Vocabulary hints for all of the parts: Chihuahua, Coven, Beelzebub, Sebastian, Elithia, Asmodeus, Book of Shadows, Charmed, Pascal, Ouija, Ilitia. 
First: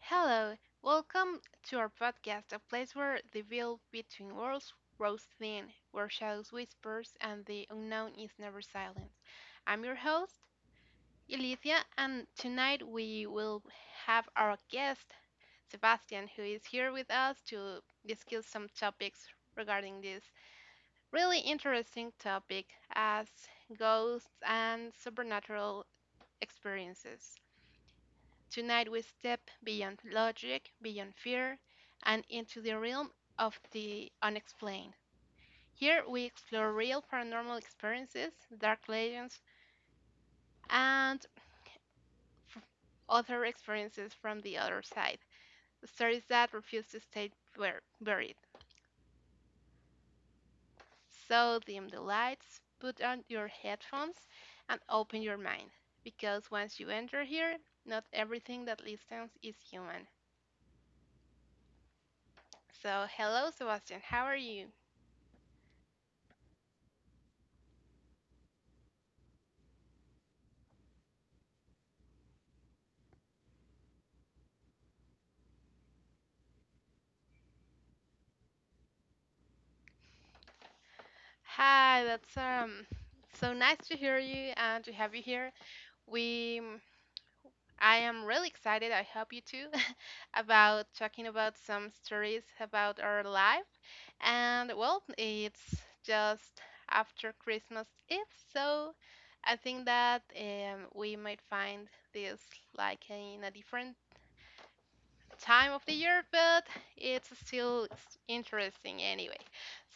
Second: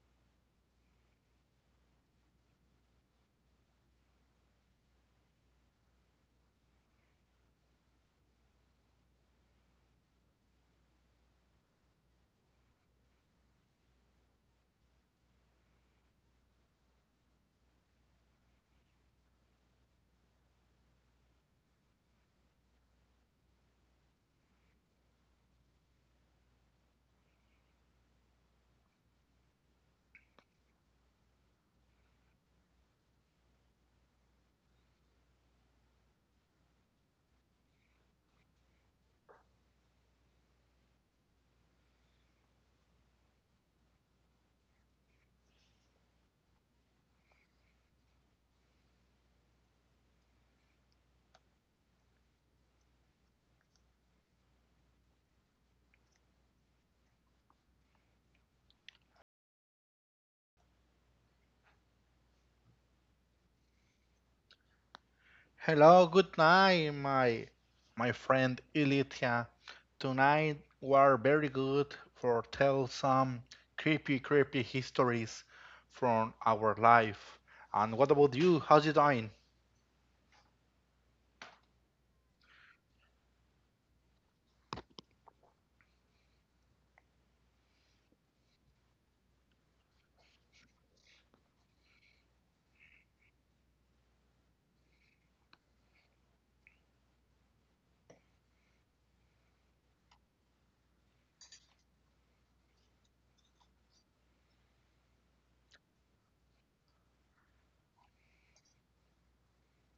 Hello, welcome to our podcast, a place where the veil between worlds grows thin, where shadows whispers and the unknown is never silent. I'm your host, Elithia, and tonight we will have our guest, Sebastian, who is here with us to discuss some topics regarding this really interesting topic as ghosts and supernatural experiences. Tonight we step beyond logic, beyond fear, and into the realm of the unexplained. Here we explore real paranormal experiences, dark legends, and other experiences from the other side. Stories that refuse to stay buried. So dim the lights, put on your headphones, and open your mind. Because once you enter here, not everything that listens is human. So, hello, Sebastian, how are you? Hello, good night, my friend Ilitia. Tonight were very good for tell some creepy, creepy histories from our life. And what about you? How's it doing? Hi, that's so nice to hear you and to have you here. We I am really excited, I hope you too, about talking about some stories about our life. And well, it's just after Christmas Eve, so I think that we might find this like in a different time of the year, but it's still interesting anyway.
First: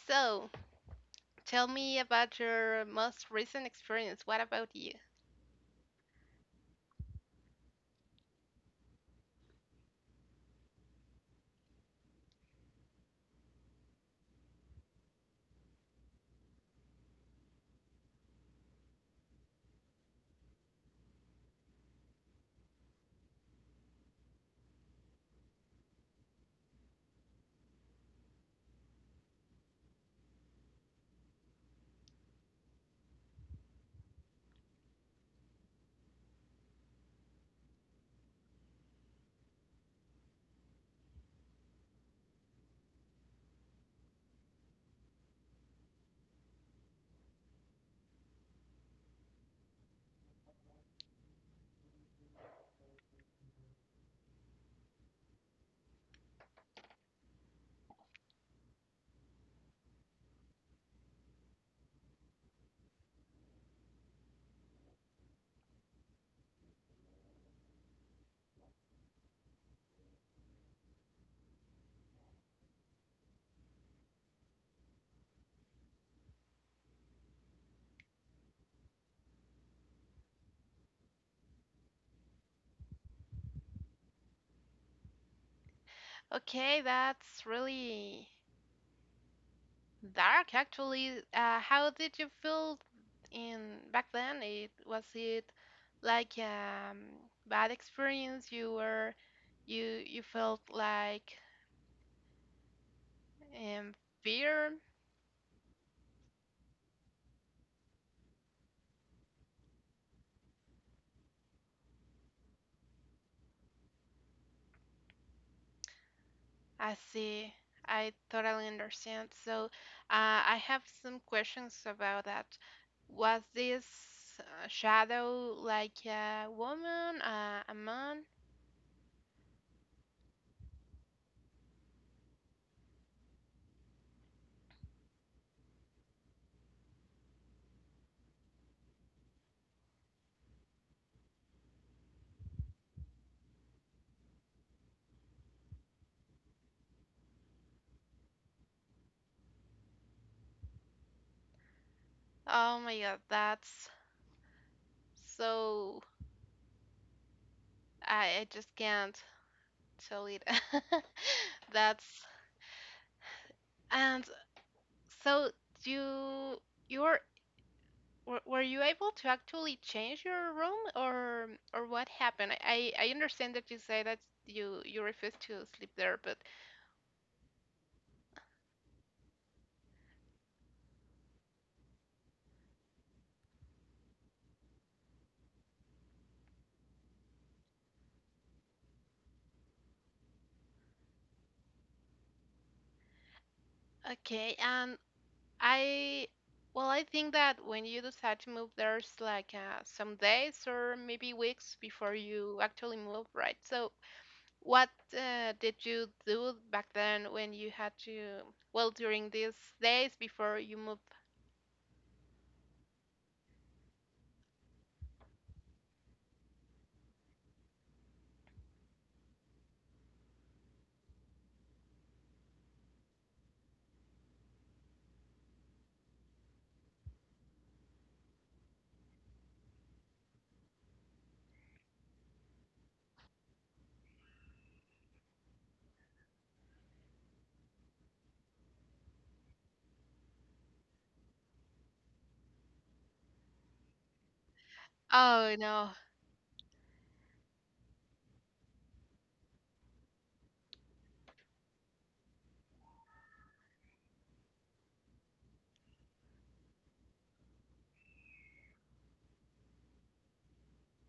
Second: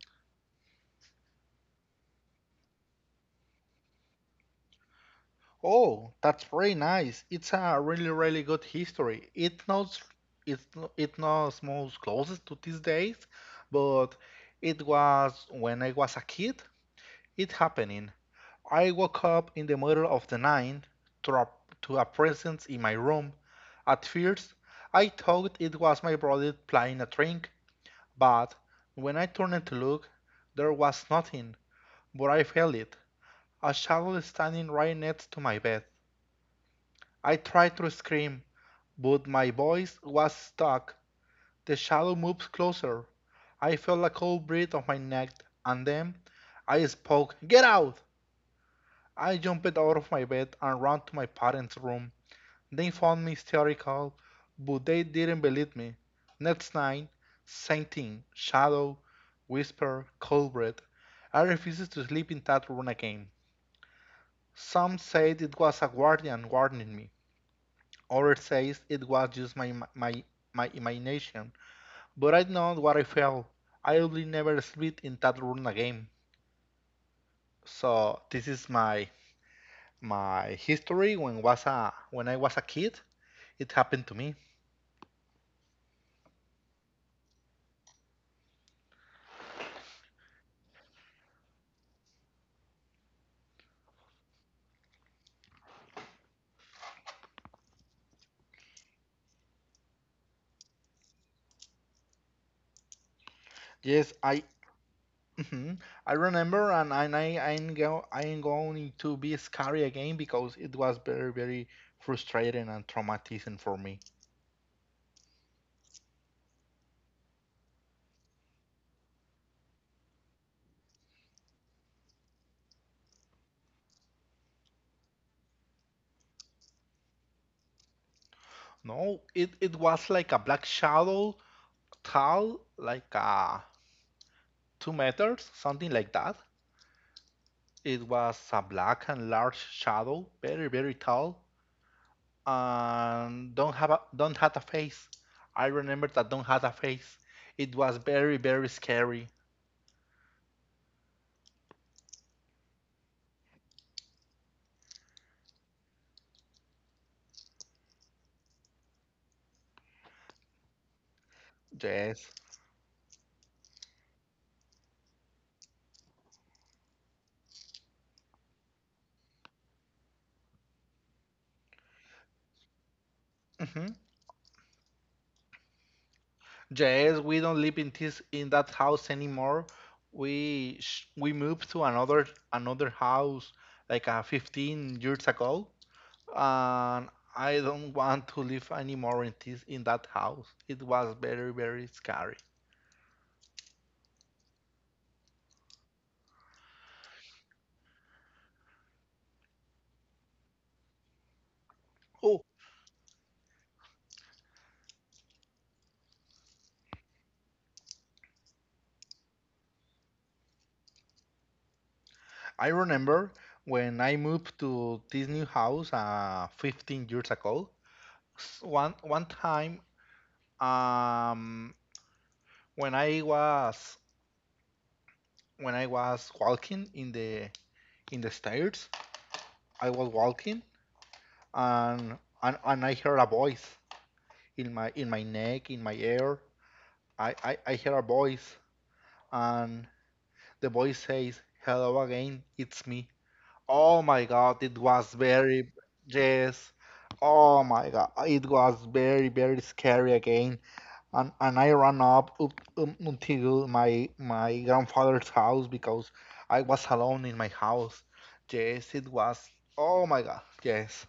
So, tell me about your most recent experience. What about you? Oh, that's very nice. It's a really, really good history. It knows it's no- it knows most closest to these days, but it was when I was a kid. It happened. I woke up in the middle of the night to a, to a presence in my room. At first, I thought it was my brother playing a trick, but when I turned to look, there was nothing, but I felt it a shadow standing right next to my bed. I tried to scream, but my voice was stuck. The shadow moved closer. I felt a cold breath on my neck, and then I spoke, "Get out!" I jumped out of my bed and ran to my parents' room. They found me hysterical, but they didn't believe me. Next night, same thing: shadow, whisper, cold breath. I refused to sleep in that room again. Some said it was a guardian warning me, others says it was just my imagination. But I know what I felt. I will never sleep in that room again. So this is my history when I was a kid. It happened to me. Okay, that's really dark actually. How did you feel in back then? It was it like bad experience you were you felt like um Yes, I fear. mhm. I remember and I ain't go I ain't going to be scary again because it was very very frustrating and traumatizing for me. I see. I totally understand. So, I have some questions about that. Was this shadow like a woman, a man? No, it was like a black shadow tall like 2 meters, something like that. It was a black and large shadow, very very tall, and don't have a face. I remember that don't have a face. It was very very scary. Oh my God, that's so. I just can't tell it. That's Yes. and so you you're Were you able to actually change your room, or what happened? I understand that you Mhm. say that you refuse to sleep there, but Yes, we don't live in this in that house anymore. We moved to another house like 15 years ago, and I don't want to live anymore in this in that house. It was very very scary. okay. And I well, I think that when you decide to move, there's like some days or maybe weeks before Oh, you actually move, right? So what did you do back then when you had to well during these days before you moved? I remember when I moved to this new house 15 years ago. One time um when I was when I was walking in the stairs I was walking and and I heard a voice in my neck, in my ear. I hear a voice and the voice says, "Hello again, it's me." Oh my god, it was Oh very no. yes. Oh my god, it was very very scary again. And I ran up, until my grandfather's house because I was alone in my house. Yes, it was. Oh my god, yes.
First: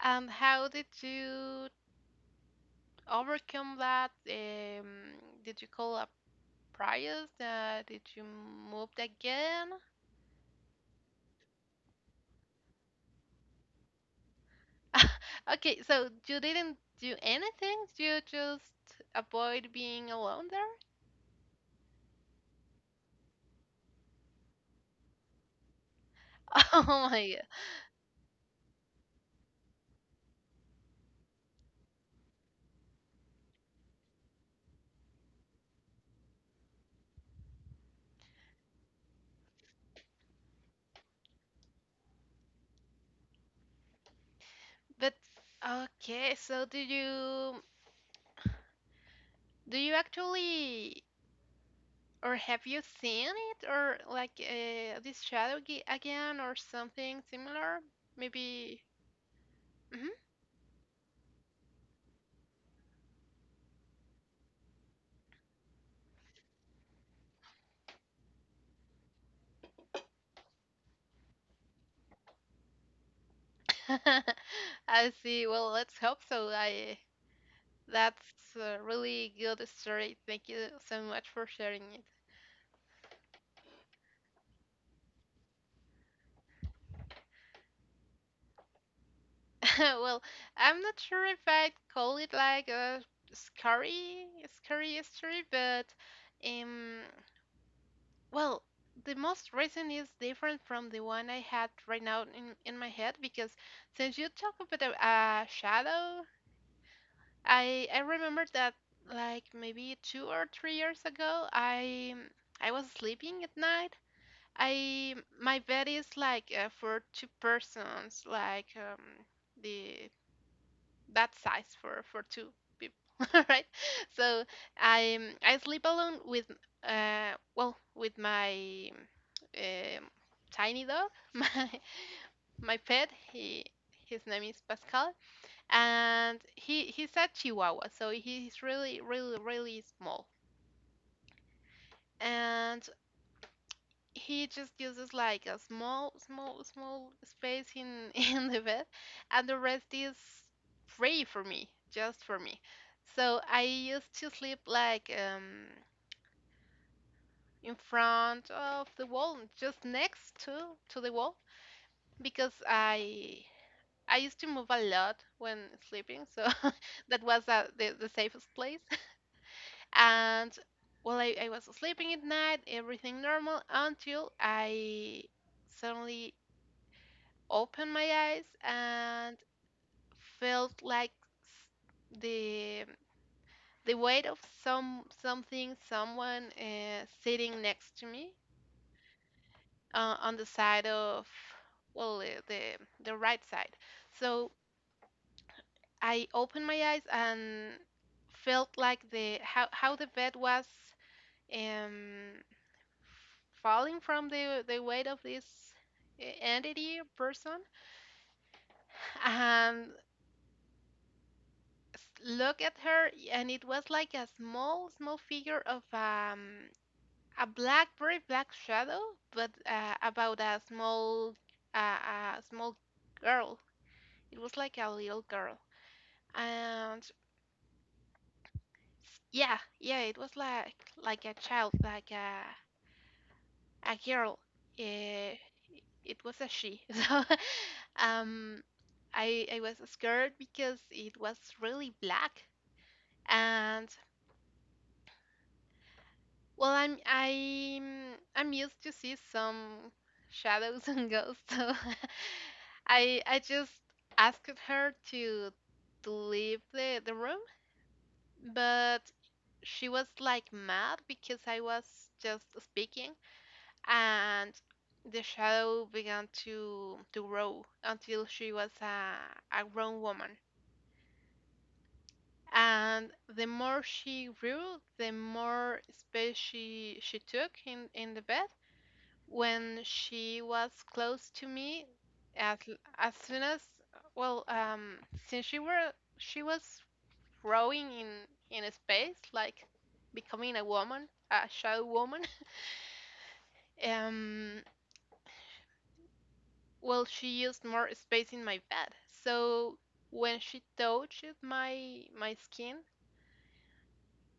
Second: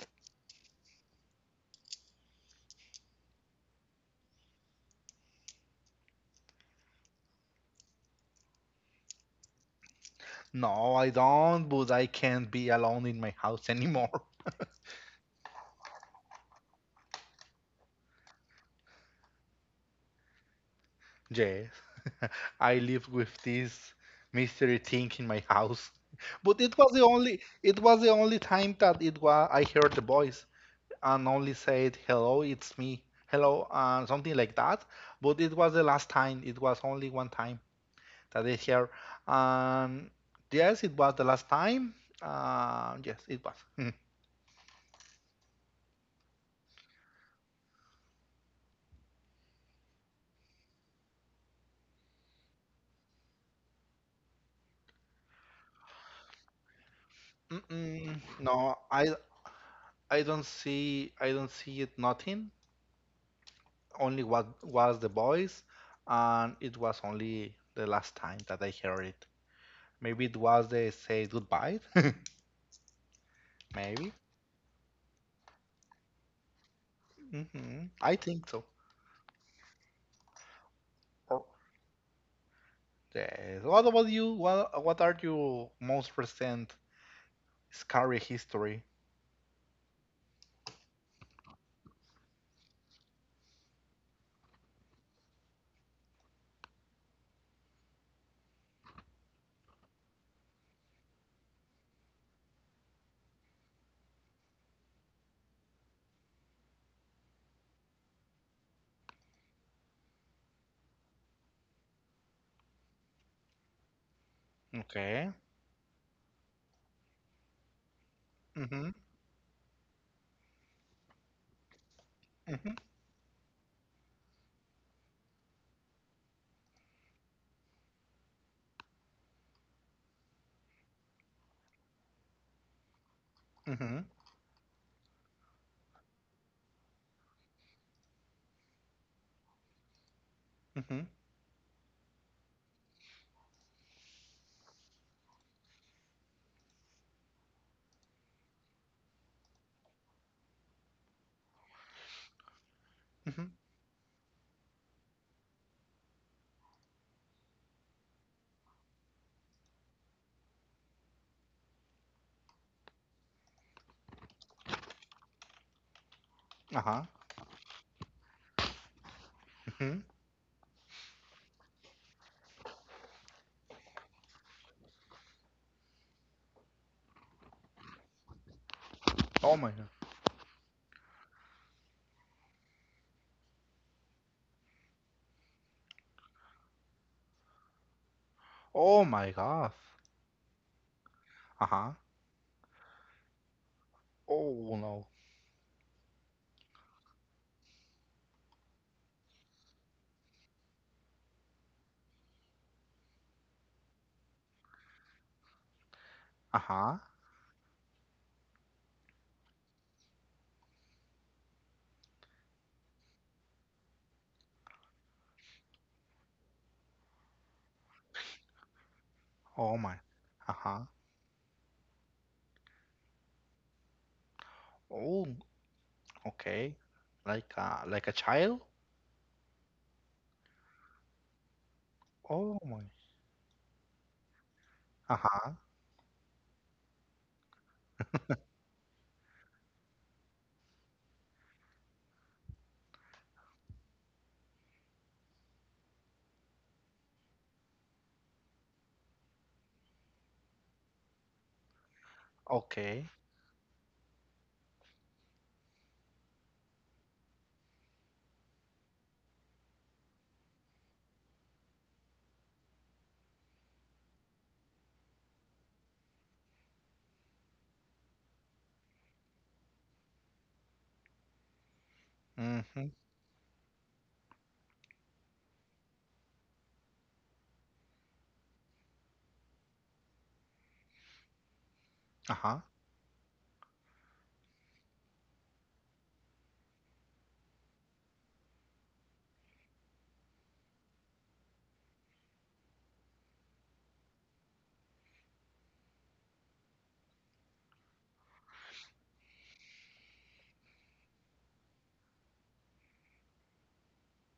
And how did you overcome that? Did you call a price? Did you moved again? No, I don't, but I can't be alone in my house anymore. Okay, so you didn't do anything. You just avoid being alone there. Yes, I live with this mystery thing in my house. But it was the Oh my god. only it was the only time that it was I heard the voice and only said, "Hello, it's me. Hello," something like that. But it was the last time. It was only one time that I heard. And yes, it was the last time. Yes, it was. But okay, so do you actually or have you seen it or like this shadow again or something similar? Mm-mm. No, Maybe. Mhm. I don't see it nothing. Only what was the voice, and it was only the last time that I heard it. Maybe it was the say goodbye. Maybe. I see. Well, let's hope so. I Hmm, I think that's so. a really good story. Thank you so much Or for sharing it. yes. What about you? What are your most recent scary history? Well, I'm not sure if I'd call it like a scary, scary story, but um, well, the most recent is different from the one I had right now in my head because since you talk about a shadow, I remember that like maybe 2 or 3 years ago, I was sleeping at night I Okay. my bed is like for two persons, like Mm-hmm. The that size for two Mm-hmm. people, right? So I I sleep alone with well with my um, tiny dog, my pet. He Mm-hmm. his name is Pascal, and he's a Chihuahua, so he's really really really small. Mm-hmm. And he just uses like a small, small, small space in in the bed, and the rest is free for me, just for me. So Mm-hmm. I used to sleep like in front of the wall, just next to the wall, because I used to move a lot when sleeping, so Uh-huh. that was the safest place. Mm-hmm. And well, I was sleeping at night, everything normal until I suddenly opened my eyes and Oh my god. felt like the weight of something someone sitting next to me Oh my god. On the side of Uh-huh. well the right side so Oh no. I opened my eyes and felt like the how the bed was um falling from the weight of this Uh-huh. entity person and look at her and it was like a small small figure of a black very black shadow but Oh my. About Uh-huh. A small girl, it was like a little Oh, girl okay. and Like a child? yeah yeah it was like a child like Oh my. a girl. Eh, Uh-huh. it was a she. So um I was scared because it was really black. And well, I'm used to see some shadows and ghosts, so Okay. I just asked her to leave the room, but she was like mad because I was just speaking, and the shadow began to grow until she was a grown woman. Mm-hmm. And the more she grew, the more space she took in the bed when she was close to me as Uh-huh. as soon as well since she was growing in a space like becoming a woman a shadow woman um well she used more space in my bed so when she touched my my skin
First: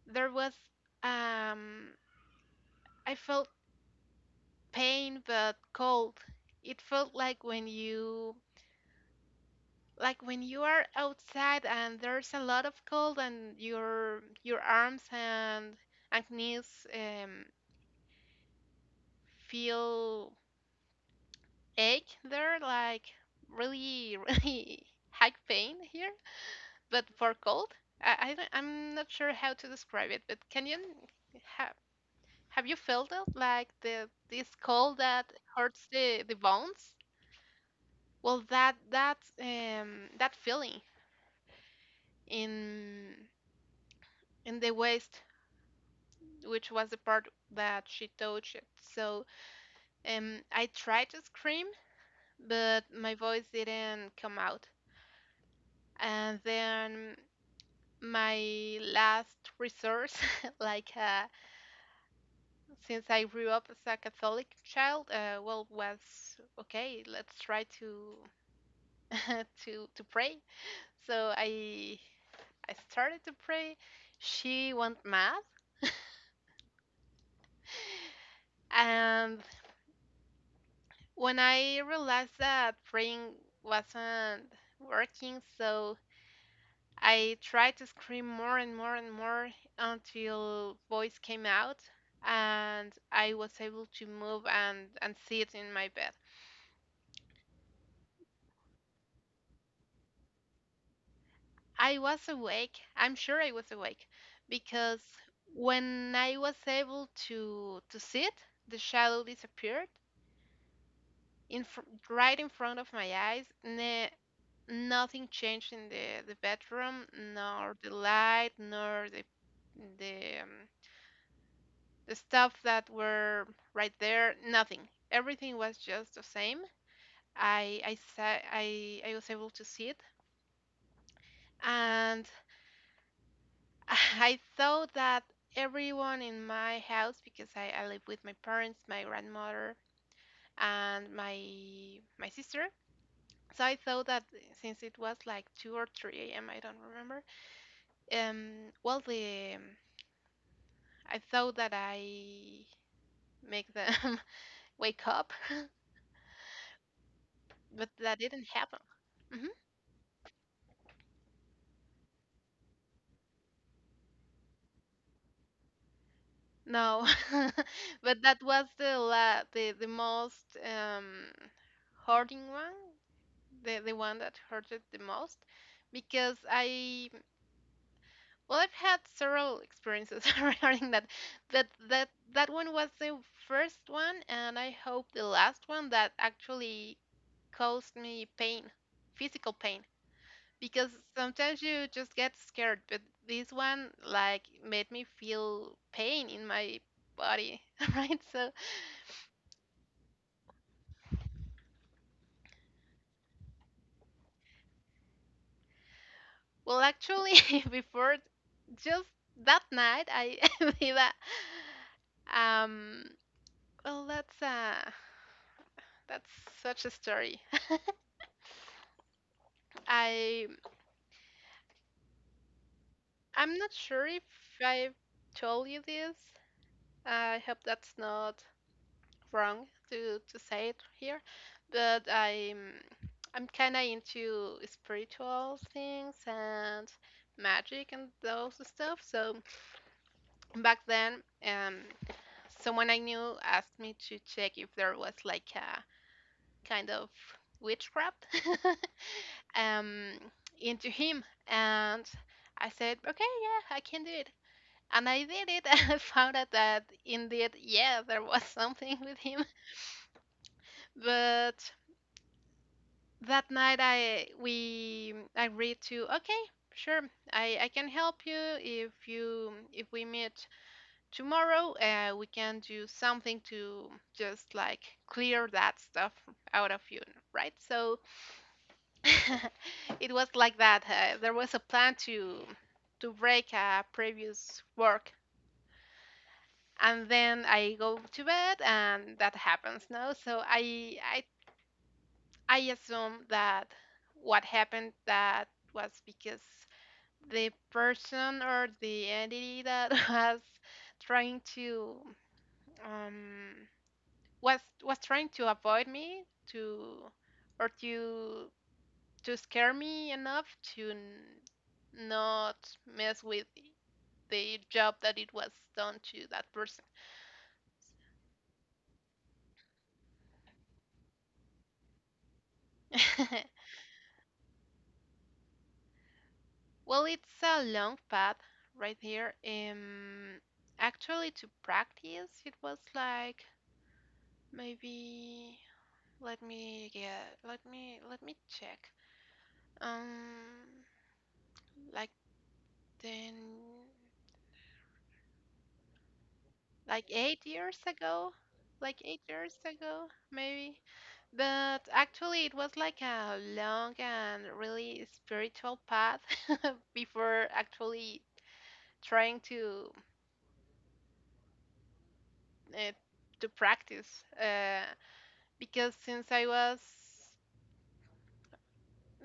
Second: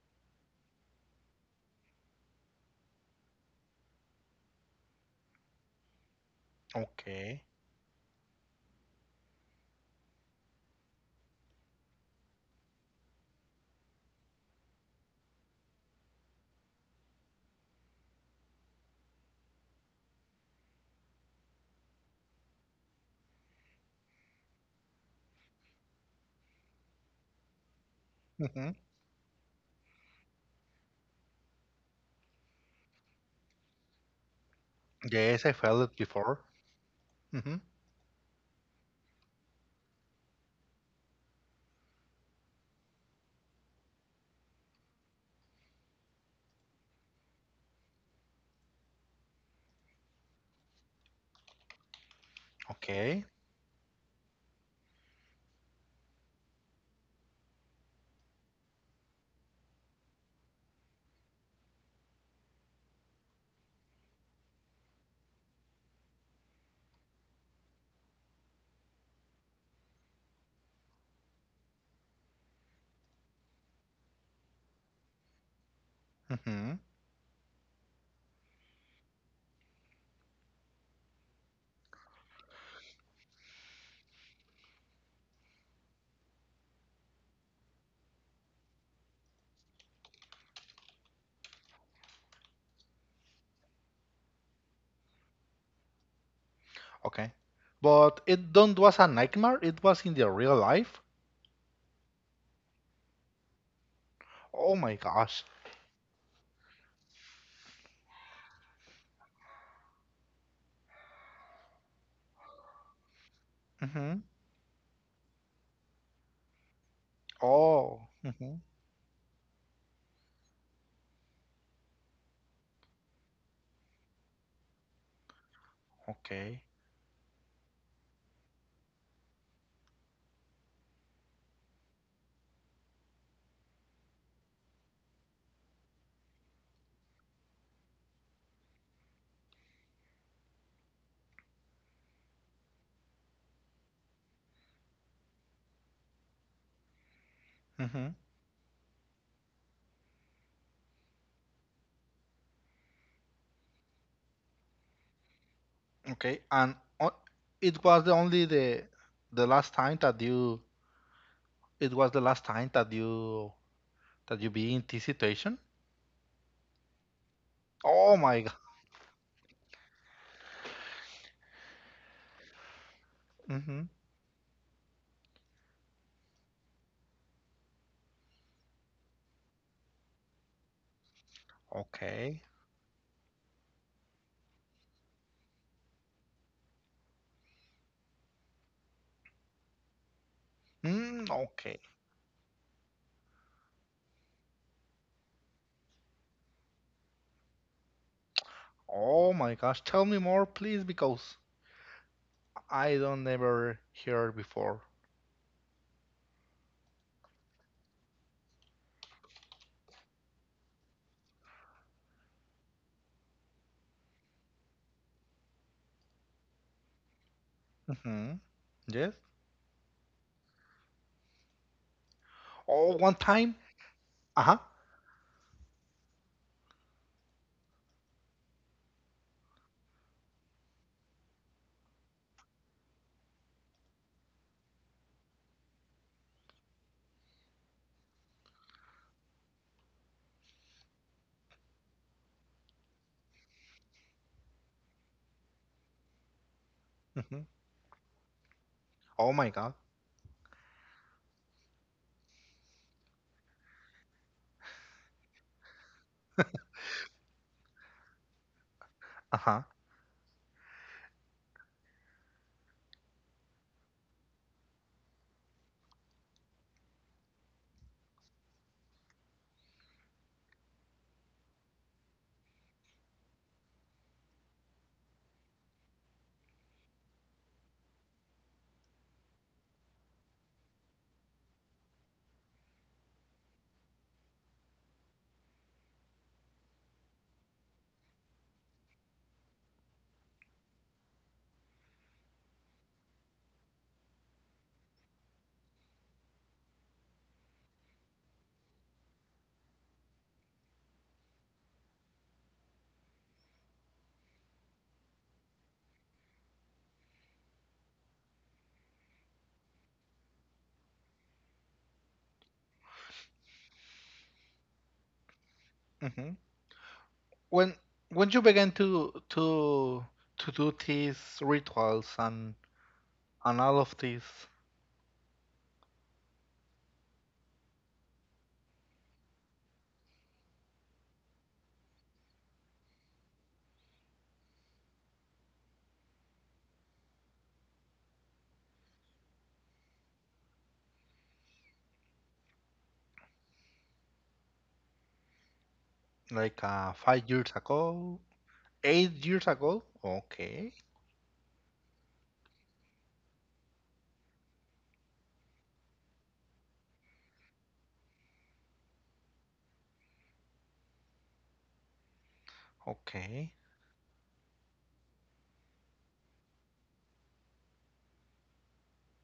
there was um I felt pain but cold. It felt Okay. Like when you are outside and there's a lot of cold and your arms and knees feel ache there like really really high pain here but for cold. Mm-hmm. I'm not sure how to describe it but can you have have you felt it like the this cold that Yes, I hurts felt it the before. bones, Mm-hmm. well that that that feeling in in the ways which was the part that she touched. So I tried to scream, but my Okay. voice didn't come out. And then my last resource, like since I grew up as a Catholic child, well, was okay. Let's try to to pray. So I started to pray. She went mad, Mm-hmm. and when I realized that praying wasn't working, so I tried to scream more and more and more until voice came out and I was able to move and sit in my bed. Okay. But it don't was a nightmare, it was in the real life. I was awake. I'm sure I was awake Oh my because gosh. when I was able to sit, the shadow disappeared in fr- right in front of my eyes. Mm-hmm. Nothing changed in the bedroom, nor the Oh. light, Mm-hmm. nor the the um, the stuff that were right there. Nothing. Everything was just the same. Okay. I was able to see it, and I thought that everyone in my house, because I live with my parents, my grandmother, and my sister. So I thought that since it was like two or three a.m., I don't remember. Mm-hmm. Well, the I thought that I make them wake up, Okay. And o it but was the that didn't only happen. Hmm. the last time that you it was the last time that you be in this situation? No, Oh but that my God. was the most hurting one, Hmm. the one that hurted the most, because I well I've had several experiences regarding that, but that Okay. that one was the first one, and I hope the last one that actually caused me pain, physical pain. Because Mm, sometimes you okay. just get scared but this one like made me feel pain in my body. Right, so Oh my gosh. Tell me more, please, because I don't ever hear it before. well actually before just that night I did a well that's such a story. Hmm. Yes. i Oh, one I'm time. not sure if Uh-huh. I've told you this. I hope that's not wrong to say it here, but I'm kind of into spiritual things and magic and those stuff. So back then, someone I knew asked me to check if there was like a kind of Hmm. witchcraft Oh my God. um into him, and I said, okay, yeah, I can do it. And I did it. I found out that indeed, yeah, there was something with him Uh-huh. but that night I agreed to okay, sure, I can help you if we meet tomorrow. We can do something to just like clear that stuff out of you, right? So it was like that. There was a plan to break a previous work. And then I go to bed, and that happens. No, so I assume that what happened that was because the person or the entity that was trying to um, was trying to avoid me to or to to scare me enough to not mess with the job that it was done to Hmm. that person. When when you began to do these rituals and all of this Well, it's a long path right here. Actually, to practice, it was like maybe let me check. Um, like then like like five eight years years ago, ago, like eight eight years years ago. ago, Okay. maybe. But actually, it was like a long and really spiritual path before actually trying uh, to Okay. practice. Uh, because since I was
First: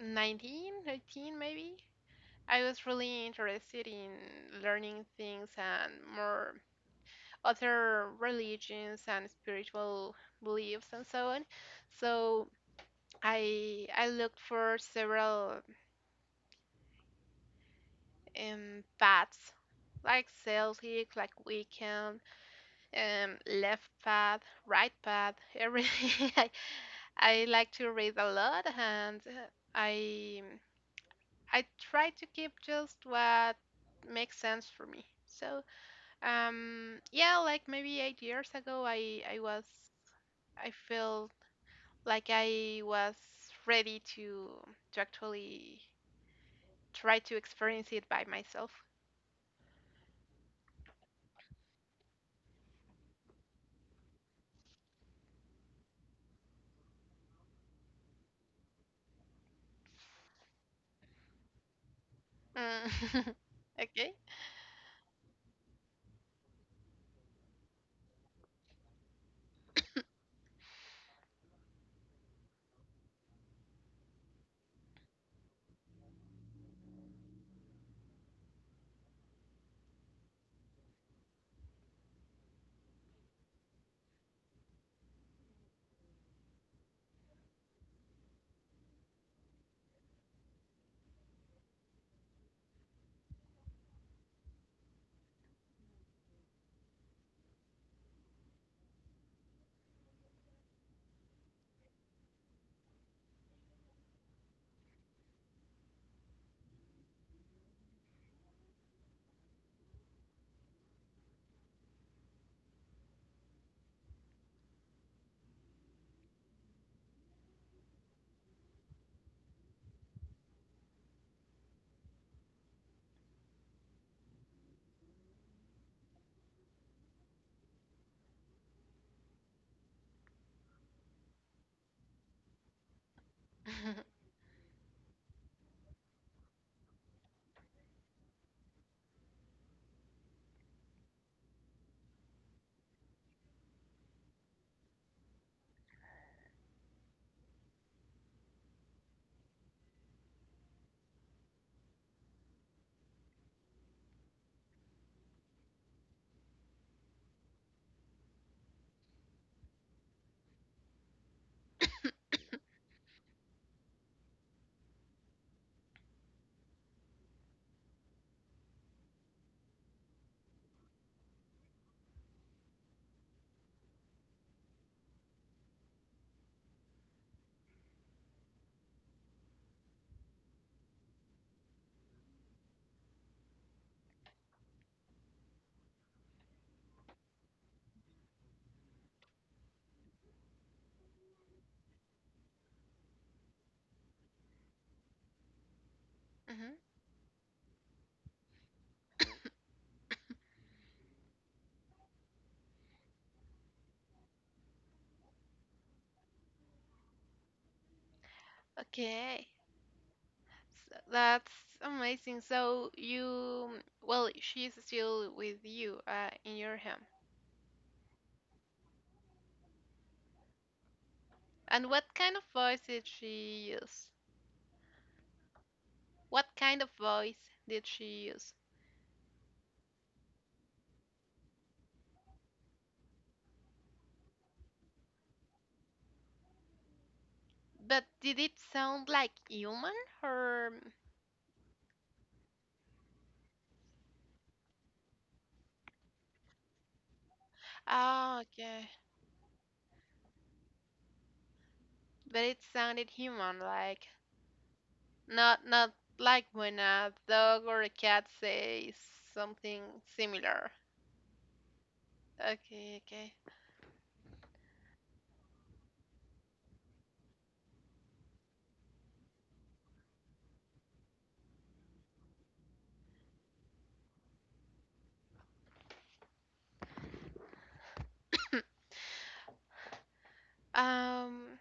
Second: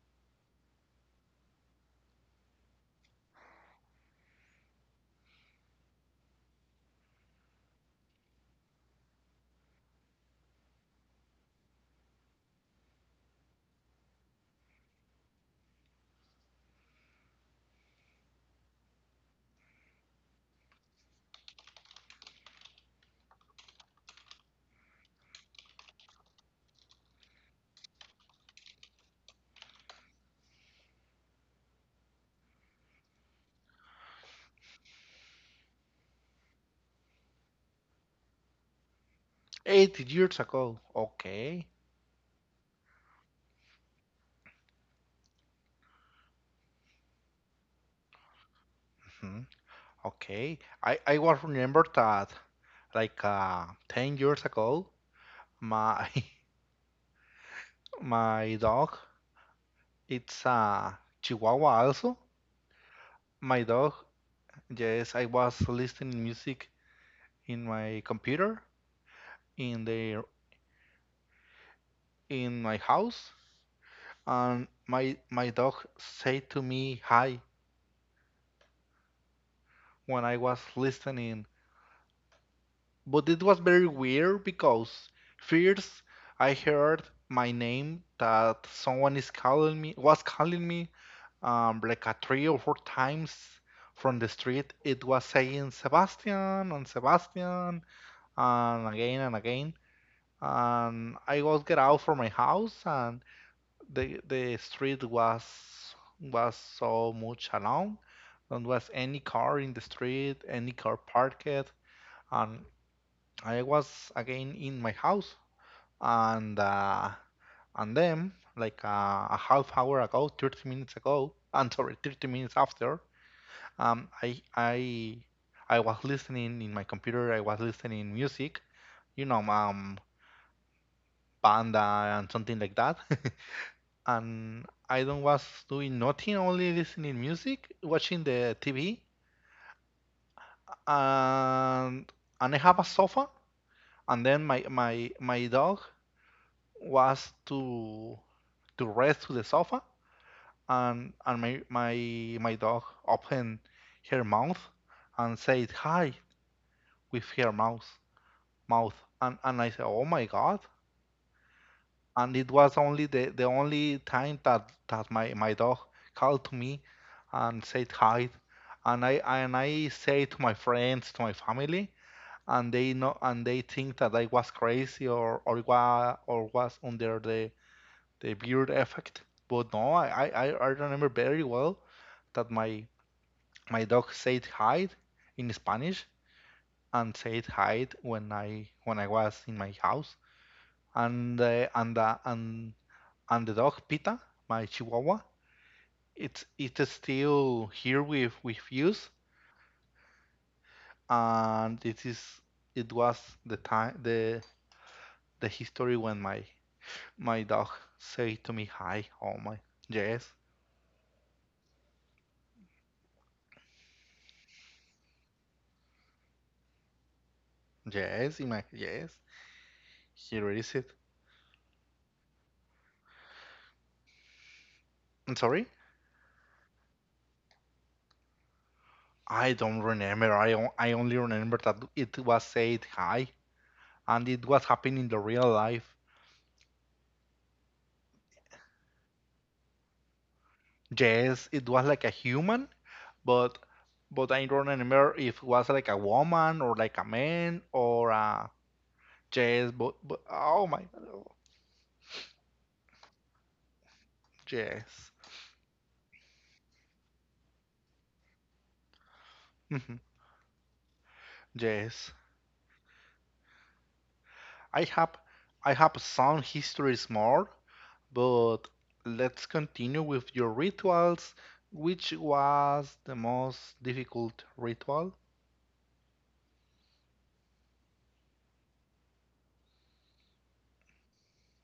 19, 18 maybe, I was really interested in learning things and more other religions and spiritual beliefs and so on. So I looked for several paths like Celtic, like Wiccan, left path, right path, everything. I like to read a lot and I I try to keep just what makes sense for me. So, yeah, like maybe 8 years ago, I was 8 years I ago. felt Okay. like I was ready to actually try to experience it by myself. Mm-hmm. Okay, I was remember that like 10 years ago, my my dog, it's a Chihuahua also. Mm. My dog, Okay. yes, I was listening music in my computer in the in my house, and my dog said to me hi when I was listening. But it was very weird because first I heard my name that someone is calling me was calling me like a three or four times from the street. It was saying Sebastian and Sebastian and again and again. And I was get out from my house and the street was so much alone. There was any car in the street, any car parked, and I was again in my house, and uh, and then like a half hour ago, 30 minutes ago, I'm sorry, 30 minutes after, um, I I I was listening in my computer. I was listening music, you know, banda and something like that, and I don't was doing nothing, only listening music, watching the TV, and and I have a sofa, and then my dog was to rest to the sofa and my dog opened her mouth and said hi with her mouth and I said oh my god and it was only the only time that that my dog called to me and said hi and I and I say to my friends to my family and they know and they think that I was crazy or or was under the beard effect. But no, I remember very well that my dog said hide in Spanish and said hide when I was in my house. And uh, and uh, and and the dog Pita, my Chihuahua, Mhm. it is still here with us, and it was the time the history when my dog said to me hi. Oh Okay. my yes So that's amazing. So you, well, she's still with you in your home. yes in my yes here it is it. And what kind of voice did she use? I'm sorry? What kind of voice did she use? I don't remember. I, I only remember that it was said hi and it was happening in the real life. But did it sound like human or Yes, it was like a human, but but I don't remember if it was like a woman or like a man or oh, a okay. yes, but oh my oh, But it sounded human like, yes. not not like when a dog or a cat says something Mhm, similar. Yes. Okay, okay. I have I have some histories more, but let's continue with your rituals. Which was the most difficult ritual? Um,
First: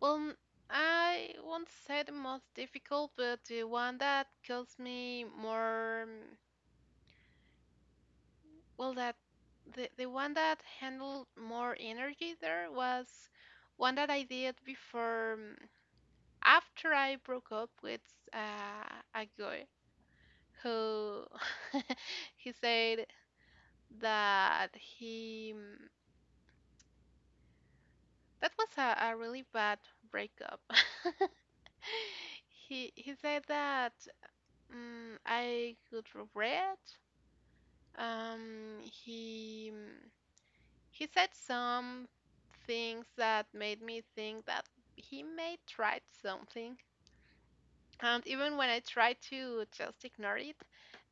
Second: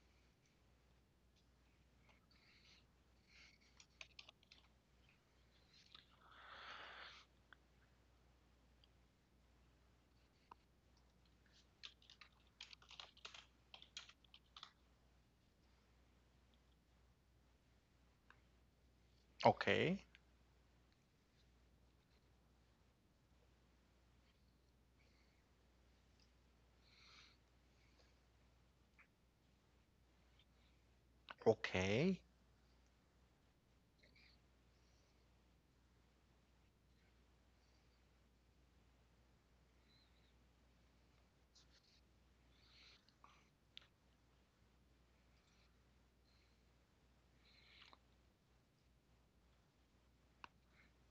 well, I won't say the most difficult, but the one that caused me more well, that the one that handled more energy there was one that I did before after I broke up with a guy Okay. who he said that he that was a really bad breakup. Okay. He said that I could regret. He he said some things that made me think that he may try something. And even when I tried to just ignore it,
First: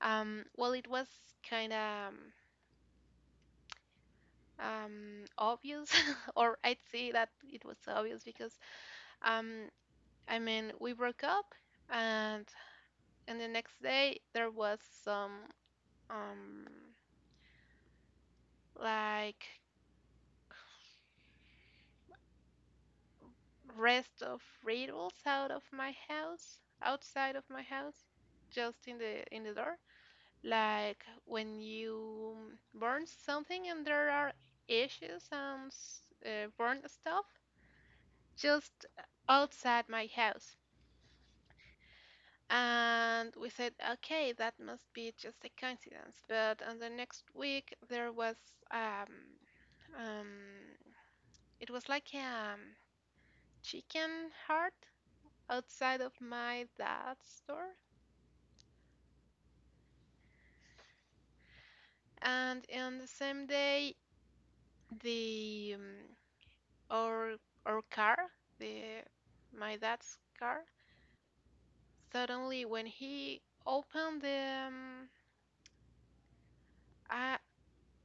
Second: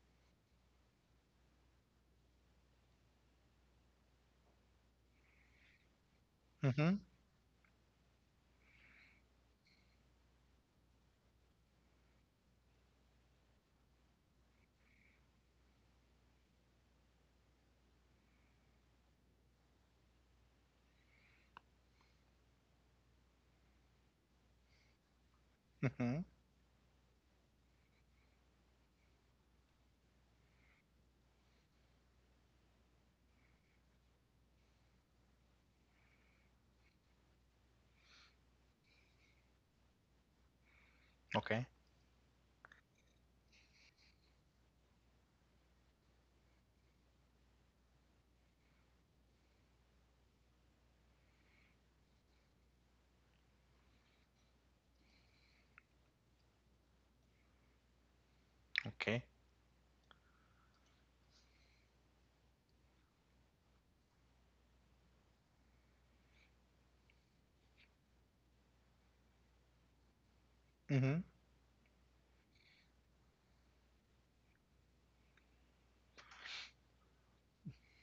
well, it was kind of obvious, or I'd Mm-hmm. say that it was obvious because, um, I mean, we broke up, and the next day there was some, um, like, rest of riddles out of my Mm-hmm. house, outside of my house, just in the door. Like when you burn something and there are ashes and burn stuff just outside my house. Okay. And we said, okay, that must be just a coincidence. But on the next week, there was um, um, it was like a um, chicken heart outside of my dad's door, Okay. and on the same day the our our car the my dad's car Mm-hmm. suddenly when he opened the I,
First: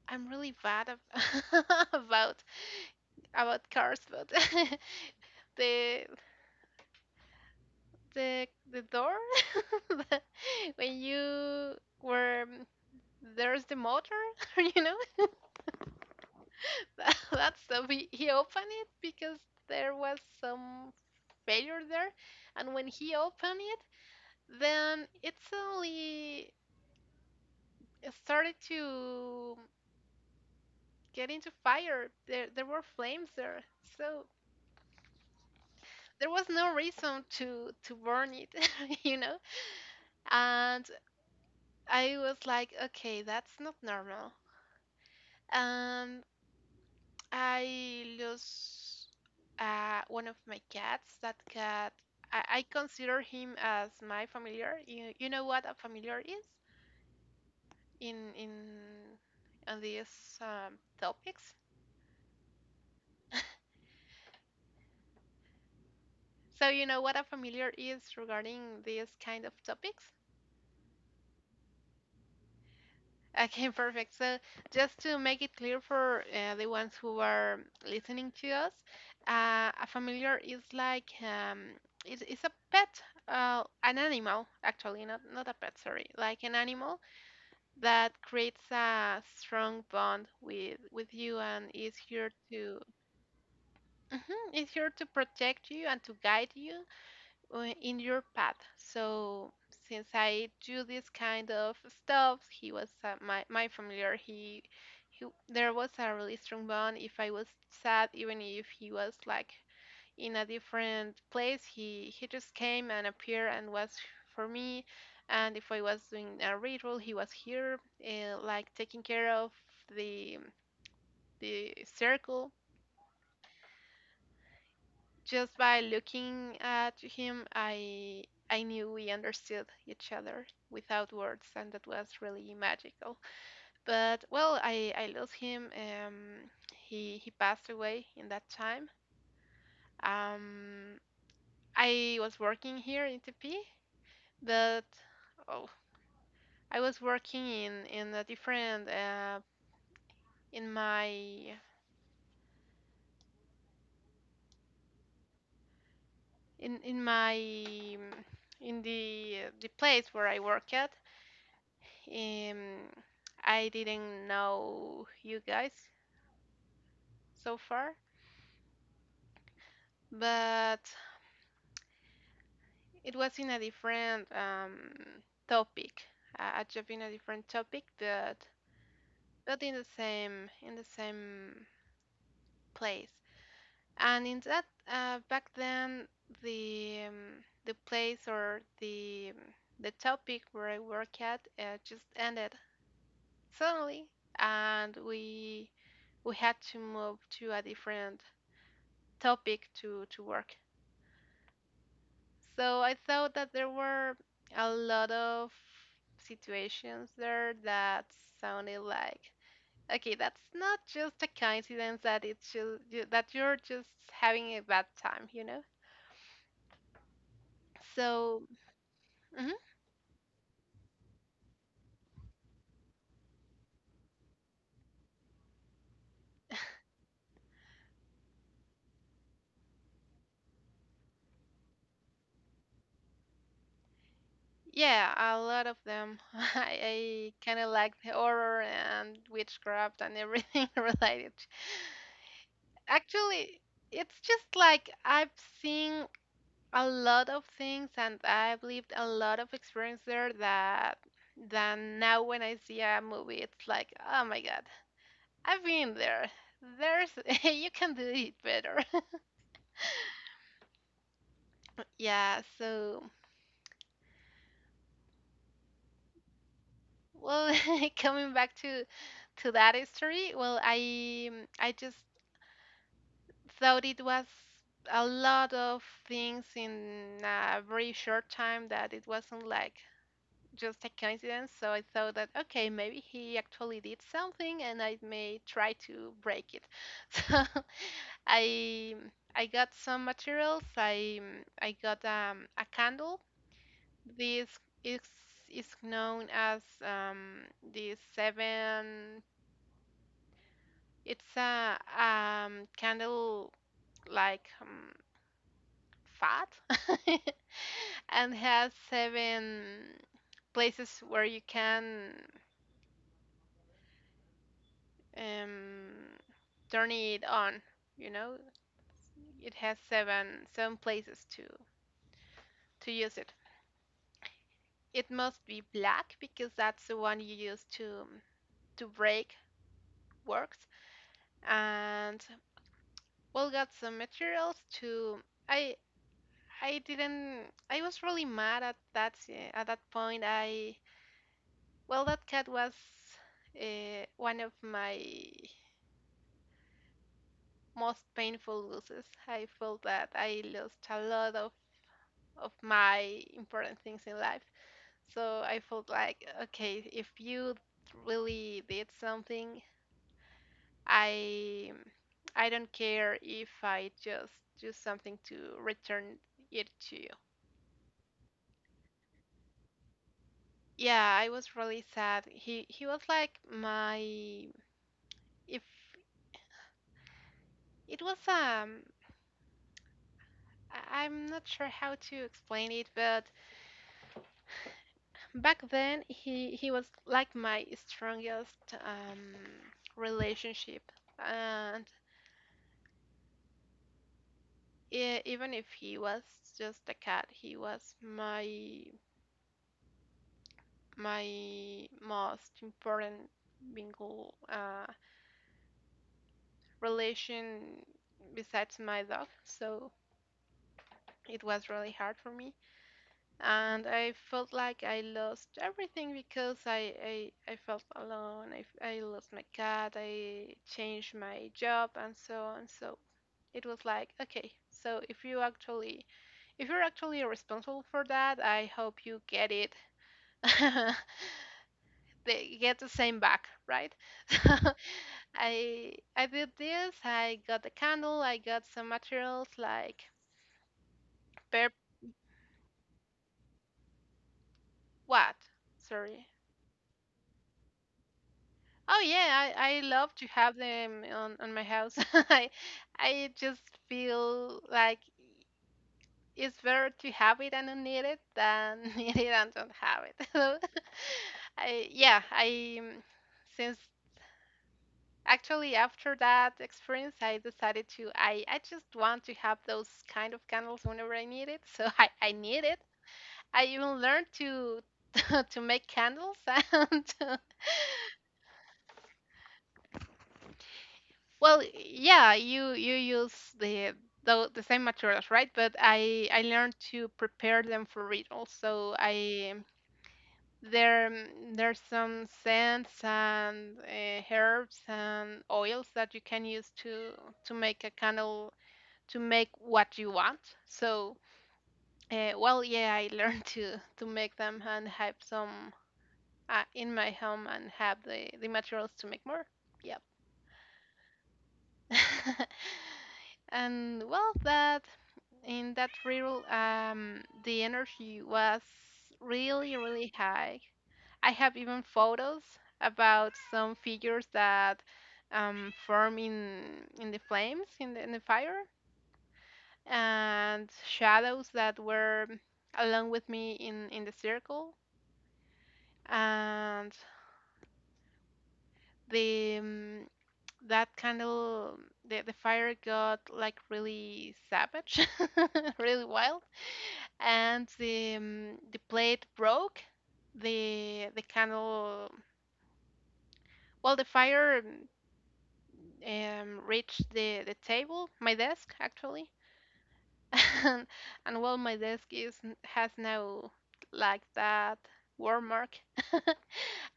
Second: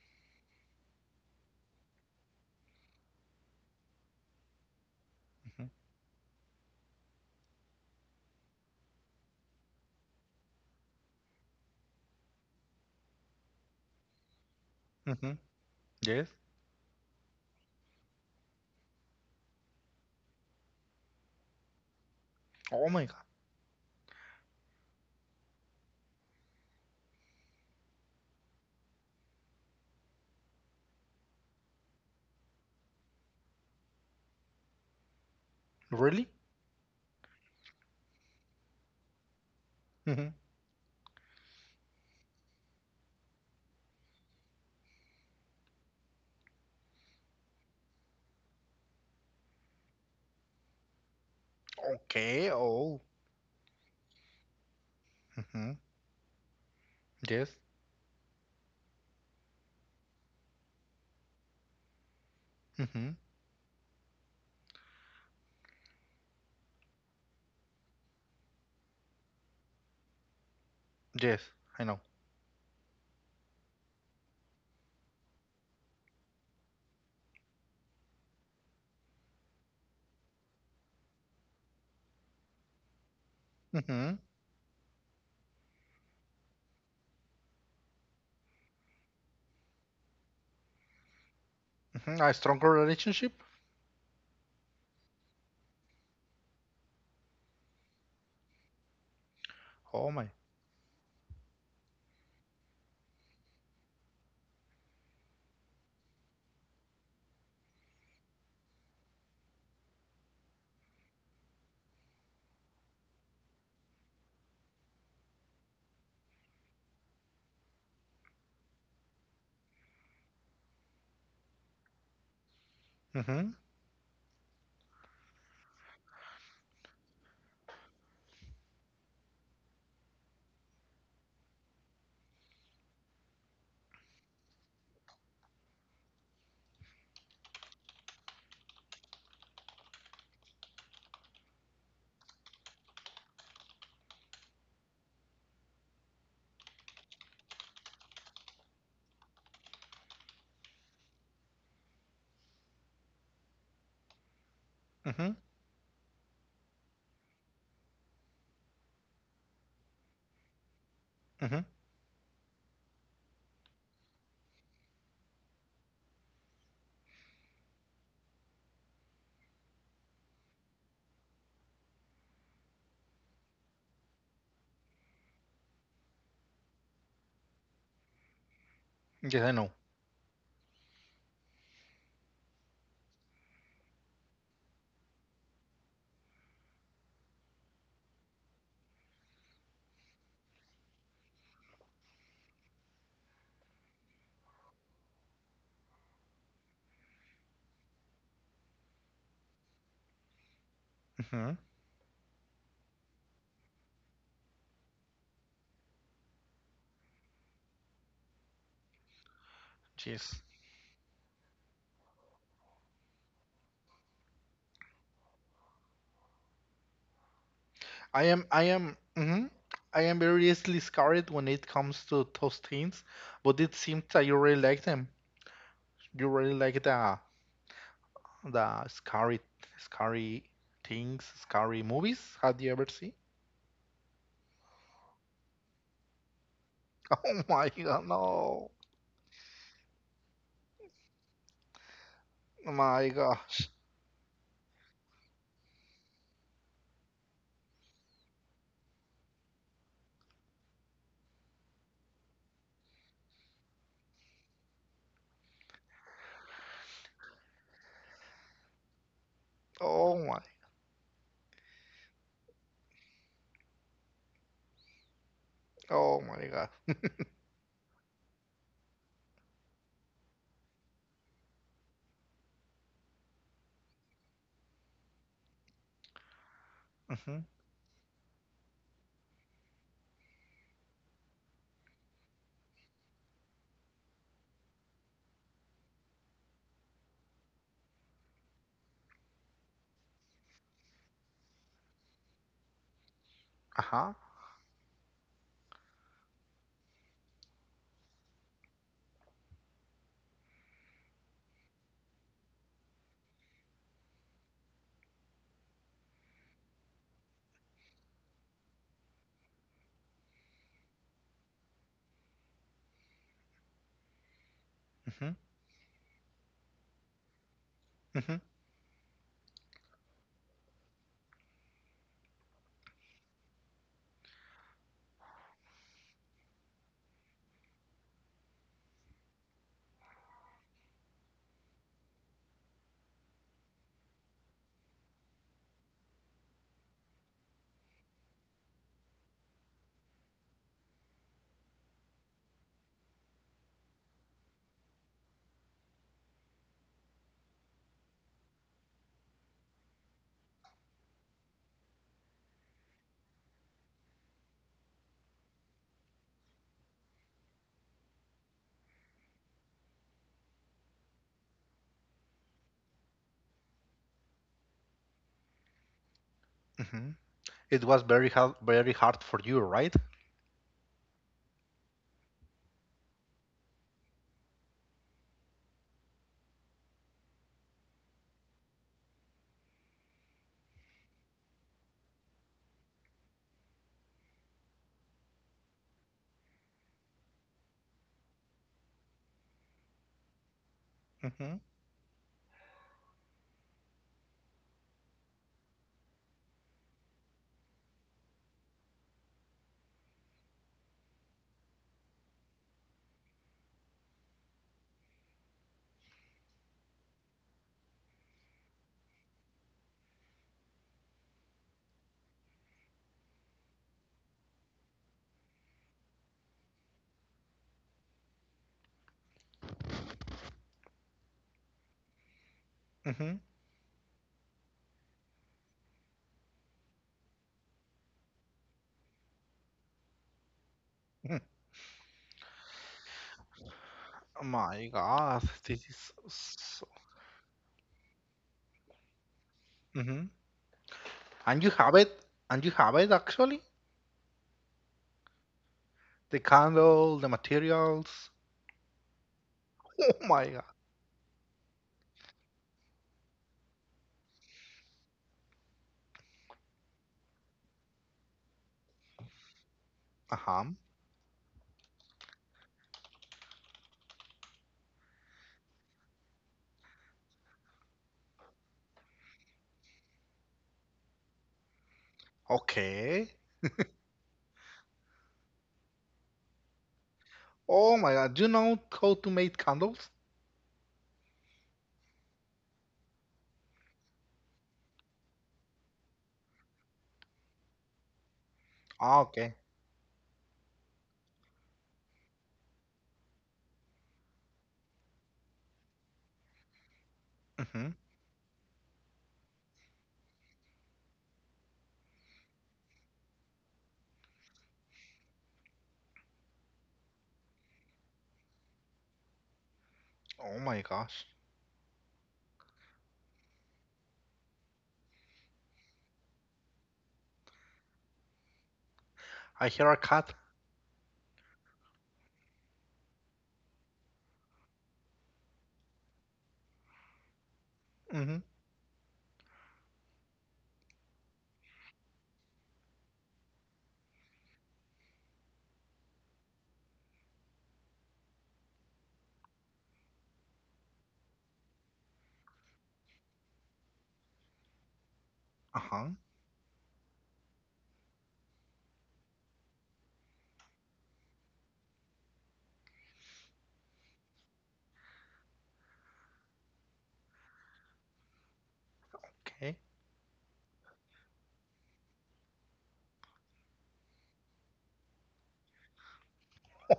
I'm really bad about about cars, but Mm-hmm. the the door, when you were there's the motor, you know. Mm-hmm. Yes. That's so, he opened it because there was some failure there, and when Oh my he God. opened it, then it suddenly started to get into fire. There were flames there, so Really? there was no reason to burn it, you know. Mm-hmm. And I was like, okay, that's not normal. And I lose one of my cats. That cat, Okay. I Oh. consider him as my familiar. You know what Mm-hmm. a familiar is Yes. In on these topics. Mm-hmm. So you know what a familiar is regarding these kind of topics. Yes. I know. Okay, perfect. So, just to make it clear for the ones who are listening to us, a familiar is like it, it's a pet, an Mm-hmm. animal actually, not not a pet, sorry, like an animal that creates a strong bond with you and is Mm-hmm. here A stronger to, relationship? mhm, is here to protect you and to guide you in your path. So Oh since my. I do this kind of stuff, he was my my familiar. He there was a really strong bond. If I was sad, even if he was like in a different place, he just came and appeared and was for me. And if I was doing a ritual, he was here, like taking care of the circle. Mm-hmm. Just by looking at him, I knew we understood each other without words, and that was really magical. But well, I lost him. He passed away in that time. Um, I was working here in TP, but oh, I was working in a different in my Mm-hmm. In my um, in the place where I work at. Mm-hmm. Um, I didn't know you guys so far, but it was in a different topic, a job in a different topic, but Yes, I know. In the same place. And in that back then, the place or the topic where I work at just ended suddenly, and we had to move to a different topic to work. Mm-hmm. So I thought that there were a lot of situations there that sounded like, okay, Yes. that's not just a coincidence, that it's just that you're just having a bad time, you know. So, I am. Mm-hmm. mhm. I am very easily scarred when it comes to those things, but it seems that you really like them. You really like the scary, scary things, scary movies. Have you ever seen? Yeah, a lot of them. I Oh kind my of like god, the horror no! and witchcraft and everything related. Oh my Actually, gosh! it's just like I've seen a lot of things and I've lived a lot of experience there, that then now when I see a movie it's like, oh my god, I've been there. There's you can do it better. Oh my! Yeah, so Oh my god! well, coming back to that history, well, I just thought it was a lot of things in Mm-hmm. a very short time, that it wasn't like just a coincidence. So I thought that, okay, maybe he actually did something and I may try to break it. So I I got some materials. I got a candle. Uh-huh. This is is known as the seven. It's a candle like fat and has seven places where you can Mm-hmm. um, turning it on. You know, it has seven places to use it. It must be black because that's the one you use to break works. And well, got some materials to. I I didn't. I was really mad at that point. I well, that cat was one of my most painful losses. I felt that I lost a lot of my important things in life. So I felt like, okay, if you really did something, I I don't care if I just do something to return it Mm-hmm. to Hmm. you. It was very hard for you, right? Yeah, I was really sad. He was like my if it was I'm not sure how to explain it, but back then he was like my strongest relationship, Mm-hmm. and even if he was just a cat, he was my my most important bingo relation besides my dog. So it was really hard for me, and I felt like I lost everything because I felt alone. I lost my cat. I changed my job, and so on. So Mm-hmm. it was like, okay, so if you actually if you're actually responsible for that, I hope you get it, they get the same back, right? So My god, this I is I did so. this. I got the candle. I got some materials like Mm-hmm. And you per have it, actually. what? Sorry. The candle, the materials. Oh yeah, I love Oh to my have god. them on my house. I just feel like it's better to have it and don't need it than need it and don't have it. Uh-huh. So I yeah I since actually, after that experience, I decided to, I just want to have those kind of candles whenever I need it. So I need it. Okay. I even learned to to make candles and Oh my god, do you know how to make candles? well, yeah, you use the the same materials, right? But I learned to prepare them for rituals. So Ah, okay. I there there's some scents and herbs and oils that you can use to make Mm-hmm. a candle to make what you want. So, well, yeah, I learned to make them and have some in my home and have the materials to make more. Yep. Oh my gosh. And well, that, in that reel, the energy was I really hear a really cat. high. I have even photos about some figures that form in the flames in the Mm-hmm. fire and shadows that were along with me in the circle, and the that candle, the fire got like really savage, really Uh-huh. wild, and the plate broke, the candle, well the fire reached the table, my desk actually. Okay. and, and well, my desk is has now like that war mark.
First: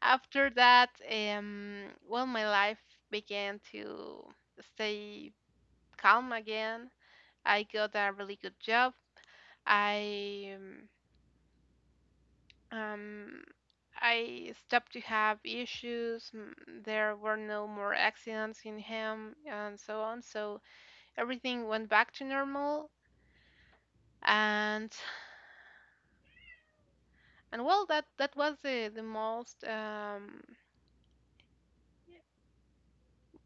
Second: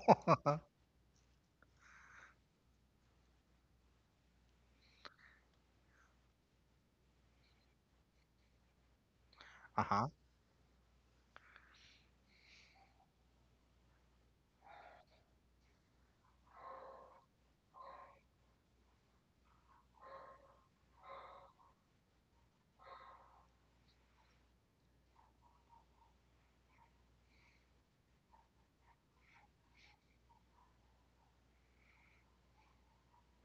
After that, well, my life began to stay calm again. I got a really good job. Uh-huh. I um, um, I stopped to have issues. There were no more accidents in him, and so on. So everything went back to normal. And and well, that that was the most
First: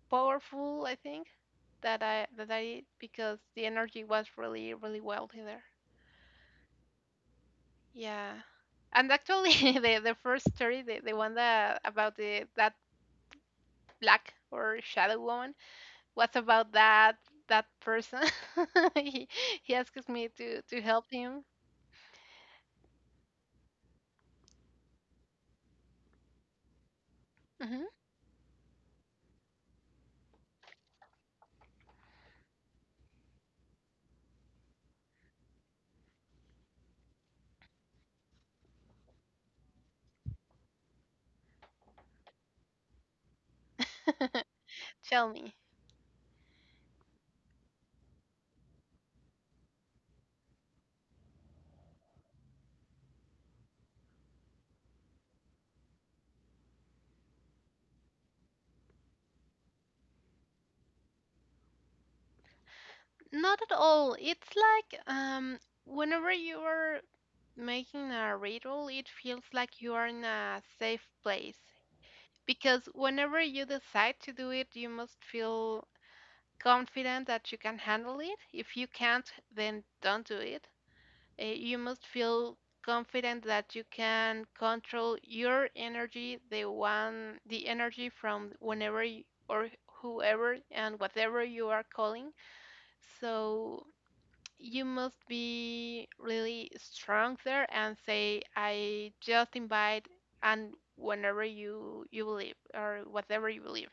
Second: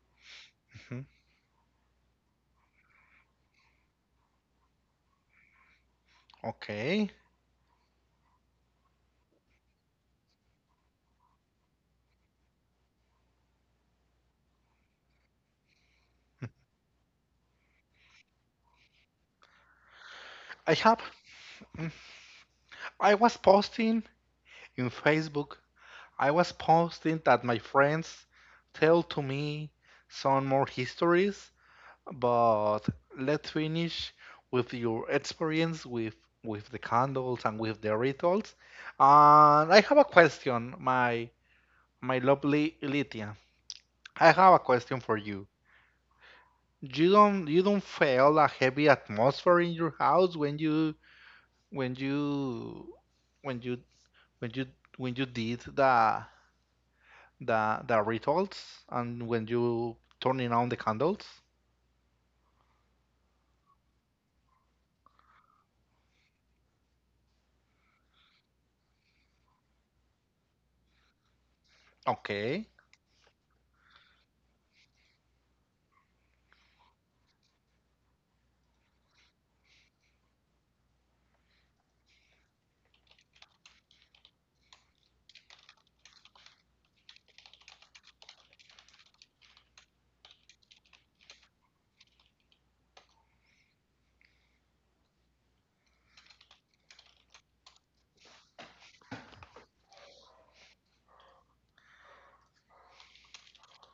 powerful I Hmm. think that I did because the energy was really really wealthy there. Okay. Yeah. And actually, the first story, the one that about the that black or shadow woman, was Mm-hmm. about that that person. he, he asks me to I have. help him. Mm, I was posting in Facebook. I was posting that my Hmm. friends tell to me some more histories, but let's finish with your experience with the candles and with the rituals. And I have a question. My lovely Lydia, I have a question for Tell you. me. You don't feel a heavy atmosphere in your house when you when you when you when you did the rituals and when you turning on the candles? Not at all. It's like whenever you are making a ritual, it feels like you are in a safe place, Okay, because whenever you decide to do it, you must feel confident that you can handle it. If you can't, then don't do it. You must feel confident that you can control your energy, the one, the energy from whenever you, or whoever and whatever you are calling. So you must be really strong there and say, I just invite, and whenever you believe or whatever you believe,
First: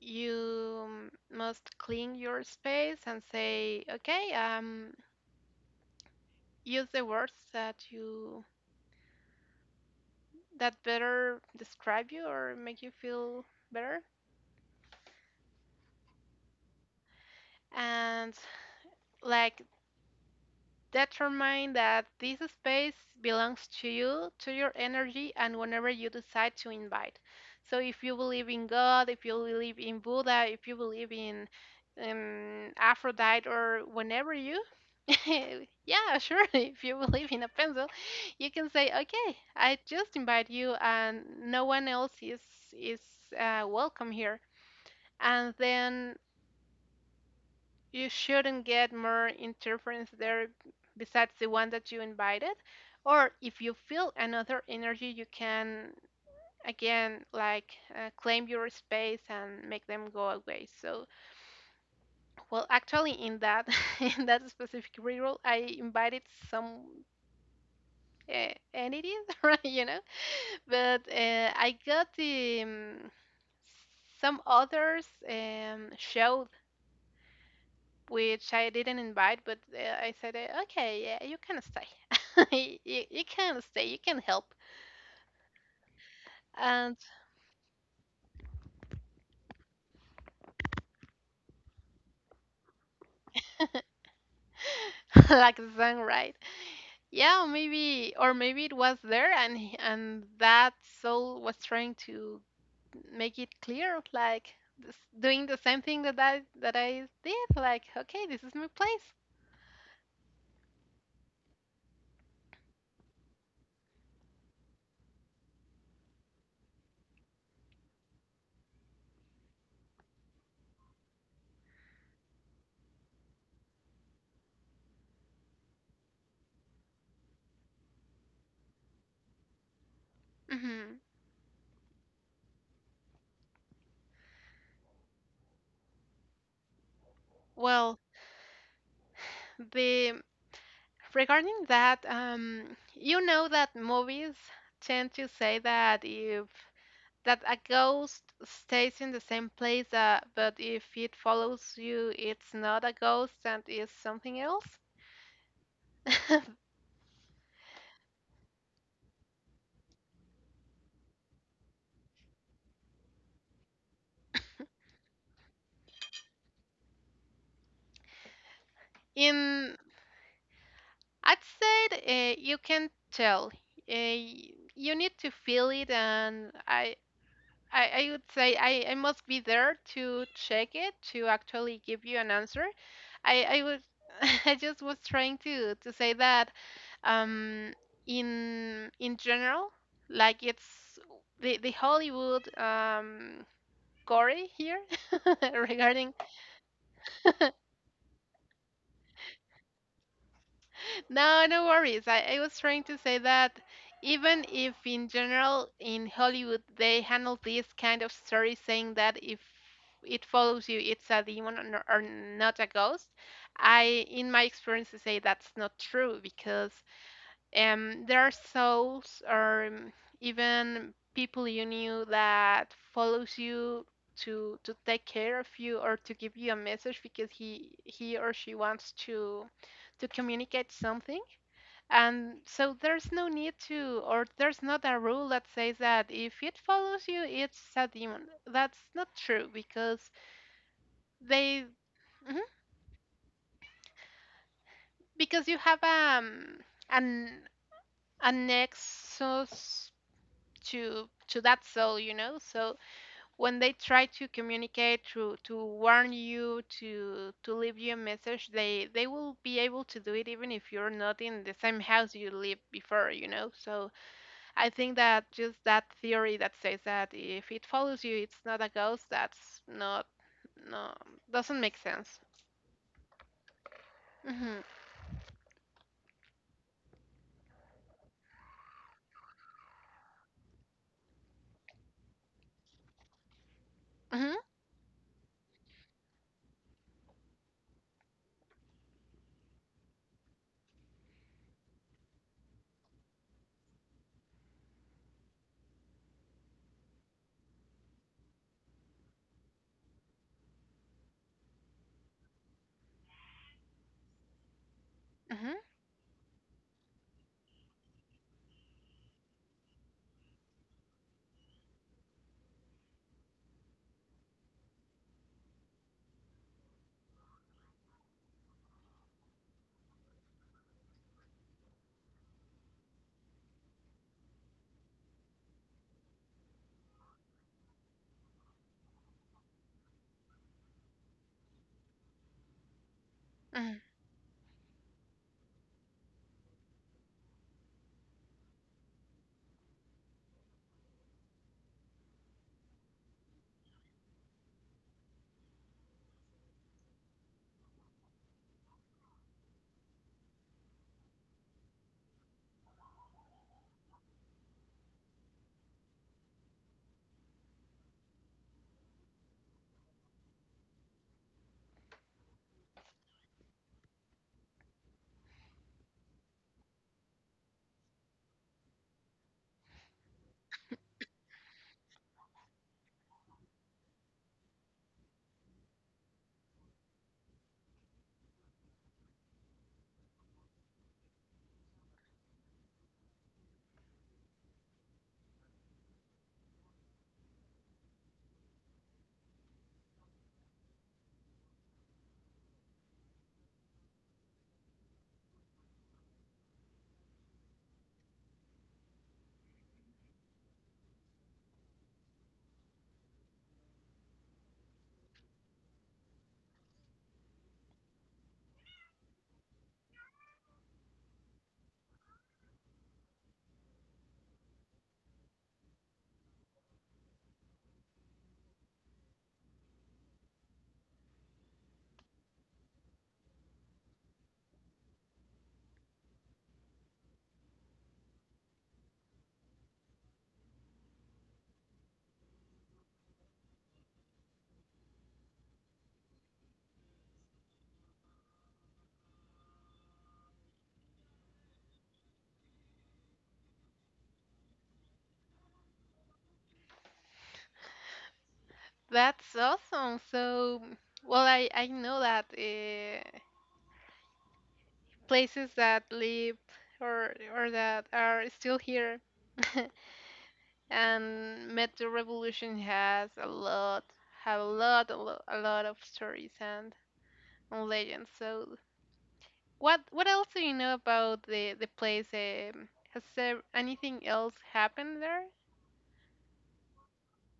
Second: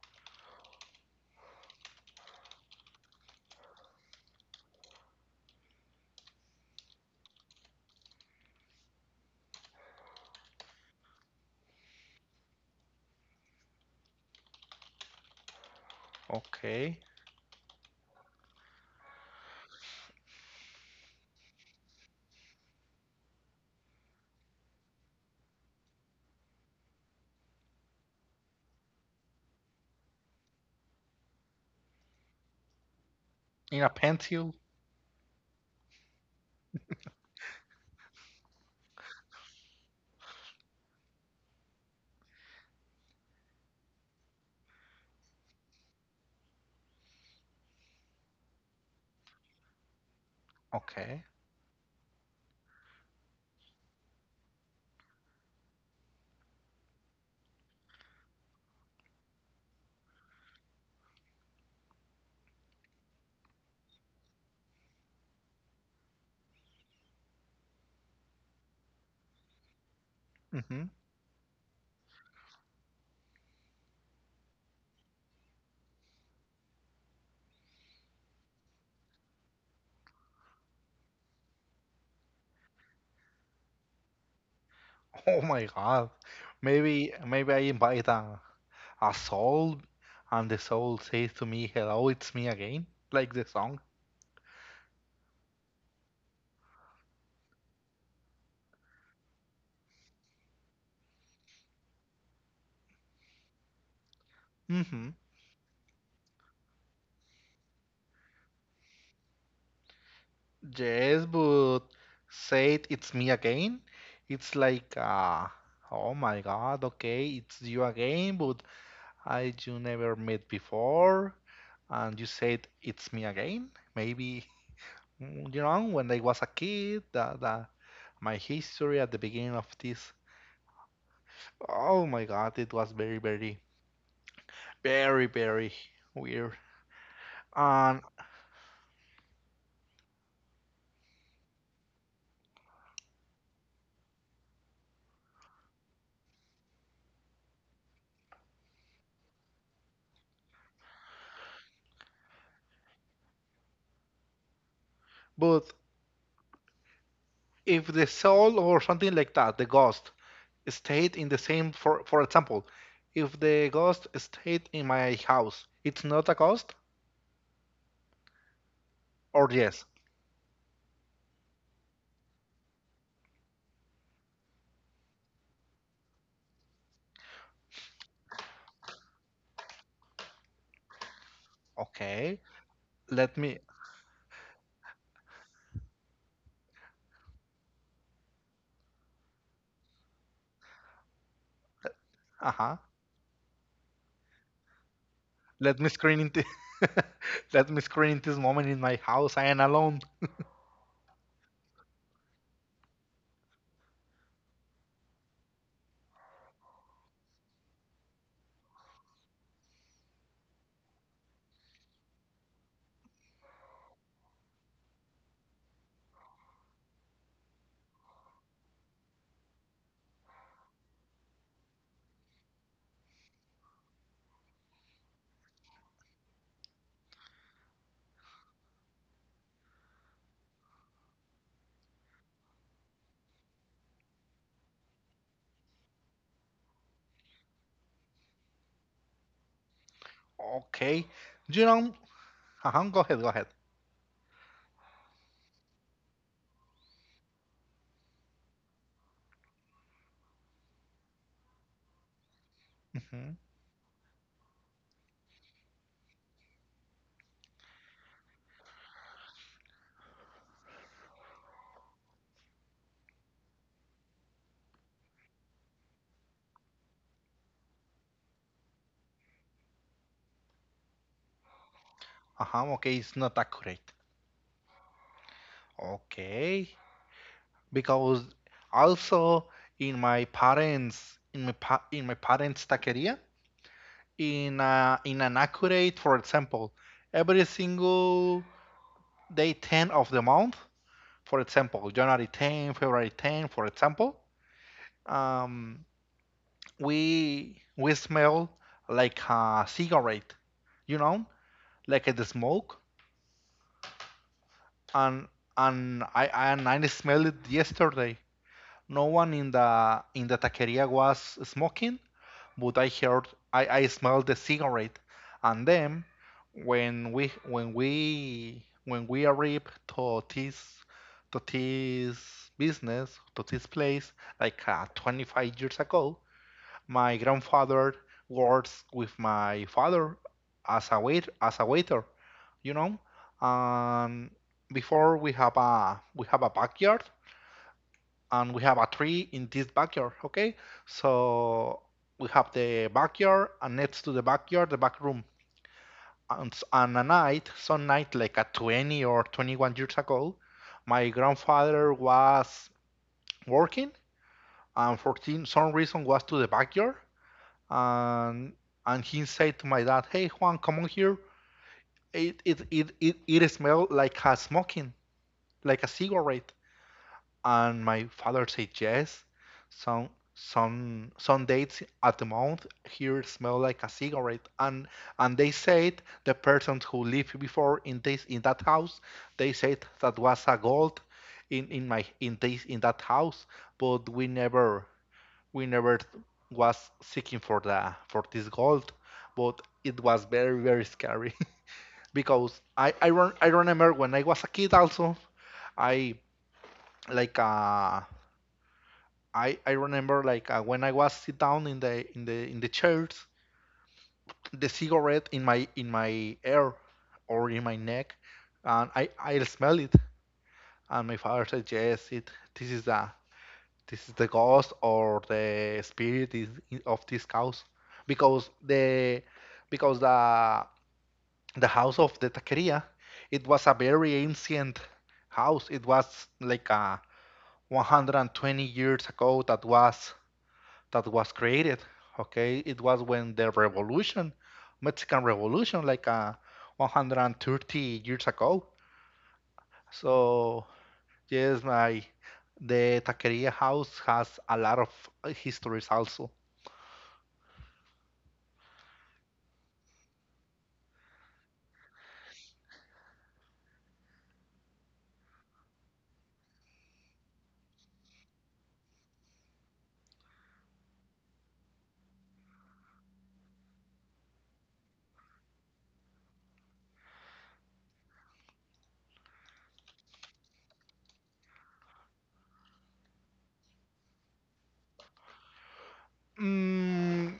you must clean your space and say, okay, use the words that better describe you or make you feel better, okay. and like determine that this space belongs to you, to your energy, and whenever you decide to invite. So if you believe in God, if you believe in Buddha, if you believe in Aphrodite, or In a whenever pencil? you yeah, sure. If you believe in a pencil, you can say, "Okay, I just invite you, and no one else is welcome here." And then you shouldn't get more interference there Okay. besides the one that you invited. Or if you feel another energy, you can again, like, claim your space and make them go away. So, well, actually, in that in that specific reroll, I invited some. And it is right, you know. Hmm. But uh, I got the some others showed, which I didn't invite, but I said, okay, yeah, you can stay. You can stay. You can help. Oh my God. And Maybe maybe I invite a soul and the soul says to me, "Hello, it's me again," like the song. like the song, right? Yeah, maybe, or maybe it was there, and and that soul was trying to make it clear, like this, Hmm. doing the same thing that I did. Like, okay, this is my place. Yes, but said it's me again. It's like, oh my God, okay, it's you again, but I you never met before, and you said it's me again. Maybe, mm, you know, when I was a kid, my history at the beginning of this. Mm-hmm. Oh my God, it was very, very, very, very weird. Well, And the regarding that, you know that movies tend to say that if that a ghost stays in the same place, but if it follows you, it's not a ghost and is something else. but if the soul or something like that, the ghost stayed in the same for example, if the ghost stayed in my house, it's not a ghost or In yes? I'd say, you can tell. Uh, you need to feel it, and I would say I must be there to check it to actually give you an Okay. answer. Let I, me I was I just was trying to say that, um in general, like, it's the Hollywood, Uh-huh. Gory here Let me regarding. screen in into Let me screen in this moment in my house. I am alone. No, no worries. I was trying to say that even if in general in Hollywood they handle this kind of story saying that if it follows you, it's a demon, or not a ghost, I, in my experience, I say that's not true because there are souls, or even people you knew that follows you to take care of you or to give you a message because he or she wants to communicate something, and so there's no need to, or there's not a rule that says that if it follows you, it's a demon. That's not true because Okay. they. You know Mhm. uh-huh, go ahead, go ahead. Because you have an a nexus to that soul. So Hmm. when they try to communicate to warn you, to leave you a message, they will be able to do it even if you're not in the same house you lived before. So I think that just that theory that says that if it follows you, it's not a ghost, that's not. No, doesn't make sense. Uh-huh, okay, it's not accurate. Mhm. Okay. Because also in my parents, in my parents taqueria, Mhm. in an accurate, for example, every single day 10 of the month, for example, January 10, February 10, for example, um, we smell like a cigarette, you know, like the smoke, and Mhm. I smelled it yesterday. No one in the taqueria was smoking, but I smelled the cigarette, and then when we arrived to this, to this business, to this place, like 25 years ago. My grandfather works with my father as a waiter, you know Mhm. and before, we have a backyard, and we have a tree in this backyard, okay? So we have the backyard, and next to the backyard, the back room. And a night, some night, like at 20 or 21 years ago, my grandfather was working, and for some reason was to the backyard, and he said to my dad, "Hey Juan, come on here. It smells like a smoking, like a cigarette." And my father said yes. Some some dates at the month here smell like a cigarette, and they said the person who lived before in this, in that house. They said that was a gold in my, in this, in that house, but we never, we never was seeking for the for this gold, but it was very, very scary because I remember when I was a kid also. I, like, I remember, like, when I was sit down in the chairs, the cigarette in my hair or in my neck, and I smell it, and my father said, "Yes, it this is the this is the ghost, or the spirit is of this house, because the, because the house of the taqueria, it was a very ancient house. It was like a 120 years ago that was created. Okay, it was when the revolution, Mexican Revolution, like 130 years ago." So yes, my the taqueria house has a lot of histories also. That's awesome. So, well, I know that, places that live or that are still here, and Metro Revolution has a lot, have a lot, a lot, a lot of stories and legends. So, what else do you know about the place? Has there anything else happened there? Mm,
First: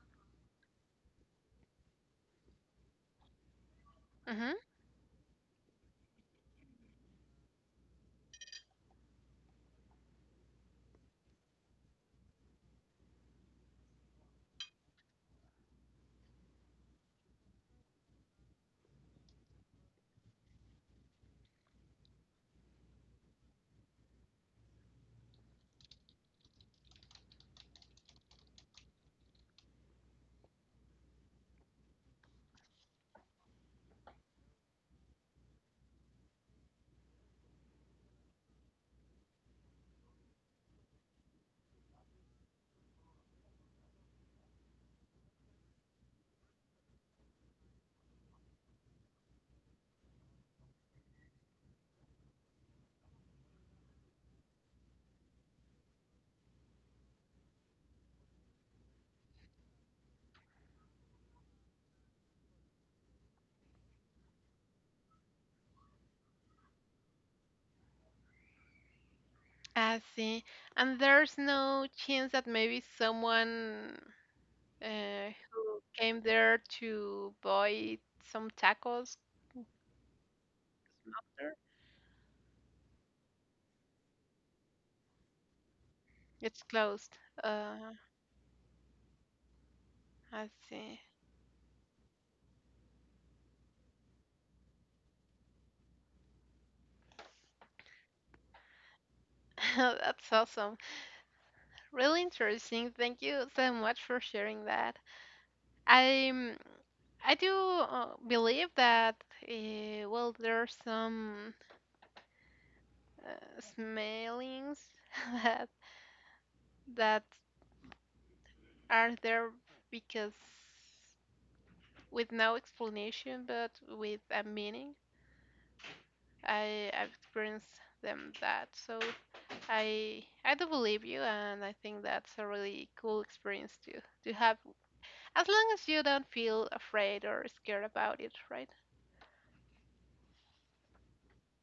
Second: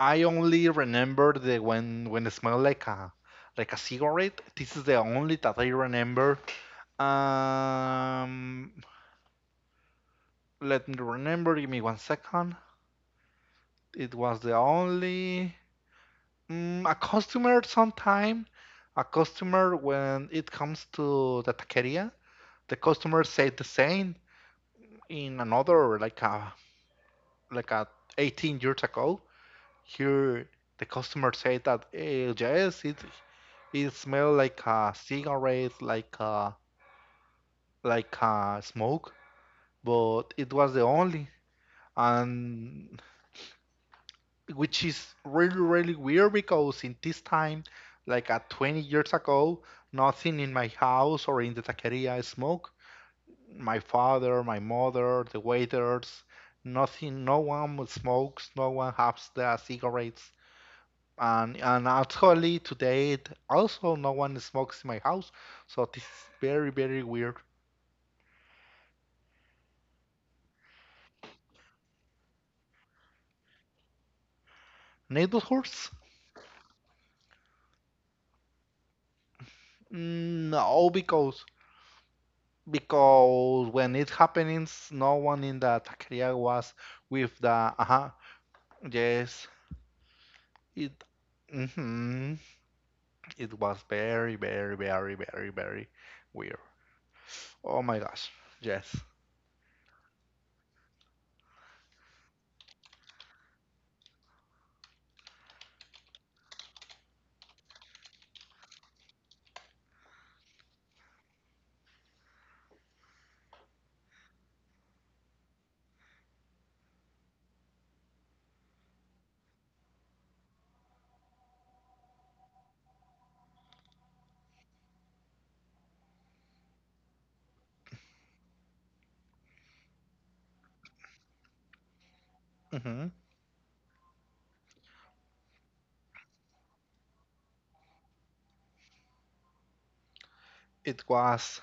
I only remember the when it smelled like a, cigarette. Mm-hmm. This is the only that I remember. Um, Let me remember. Give me one second. It was the only. A customer sometime, a customer, when it comes to the taqueria, the customer said the same in another, like a, like a 18 years ago. Here the customer said that yes, it smelled like a cigarette, like a, smoke, but it was the only. And which is really, really weird because in this time, like at 20 years ago, nothing in my house or in the taqueria is smoke. My father, my mother, the waiters, nothing, no one smokes, no one has the cigarettes, and actually today also no one smokes in my house, so this is very, very weird. I see. And there's no chance that maybe someone, who Neighborhoods. came there to buy some tacos. Mm, no, because After? When it happens, no one in the taqueria It's was closed. with the Uh, uh-huh. Yes, I see. it hmm it was very, very, very, very, very weird. Oh my gosh, yes. That's awesome. Really interesting. Thank you so much for sharing that. I I do, believe that, well, there's some, smellings that that are there because, with no explanation, but with a meaning. I've experienced them, that, so I do believe you, and I think that's a really hmm cool experience to have, as long as you don't feel afraid or scared about it, right? It was,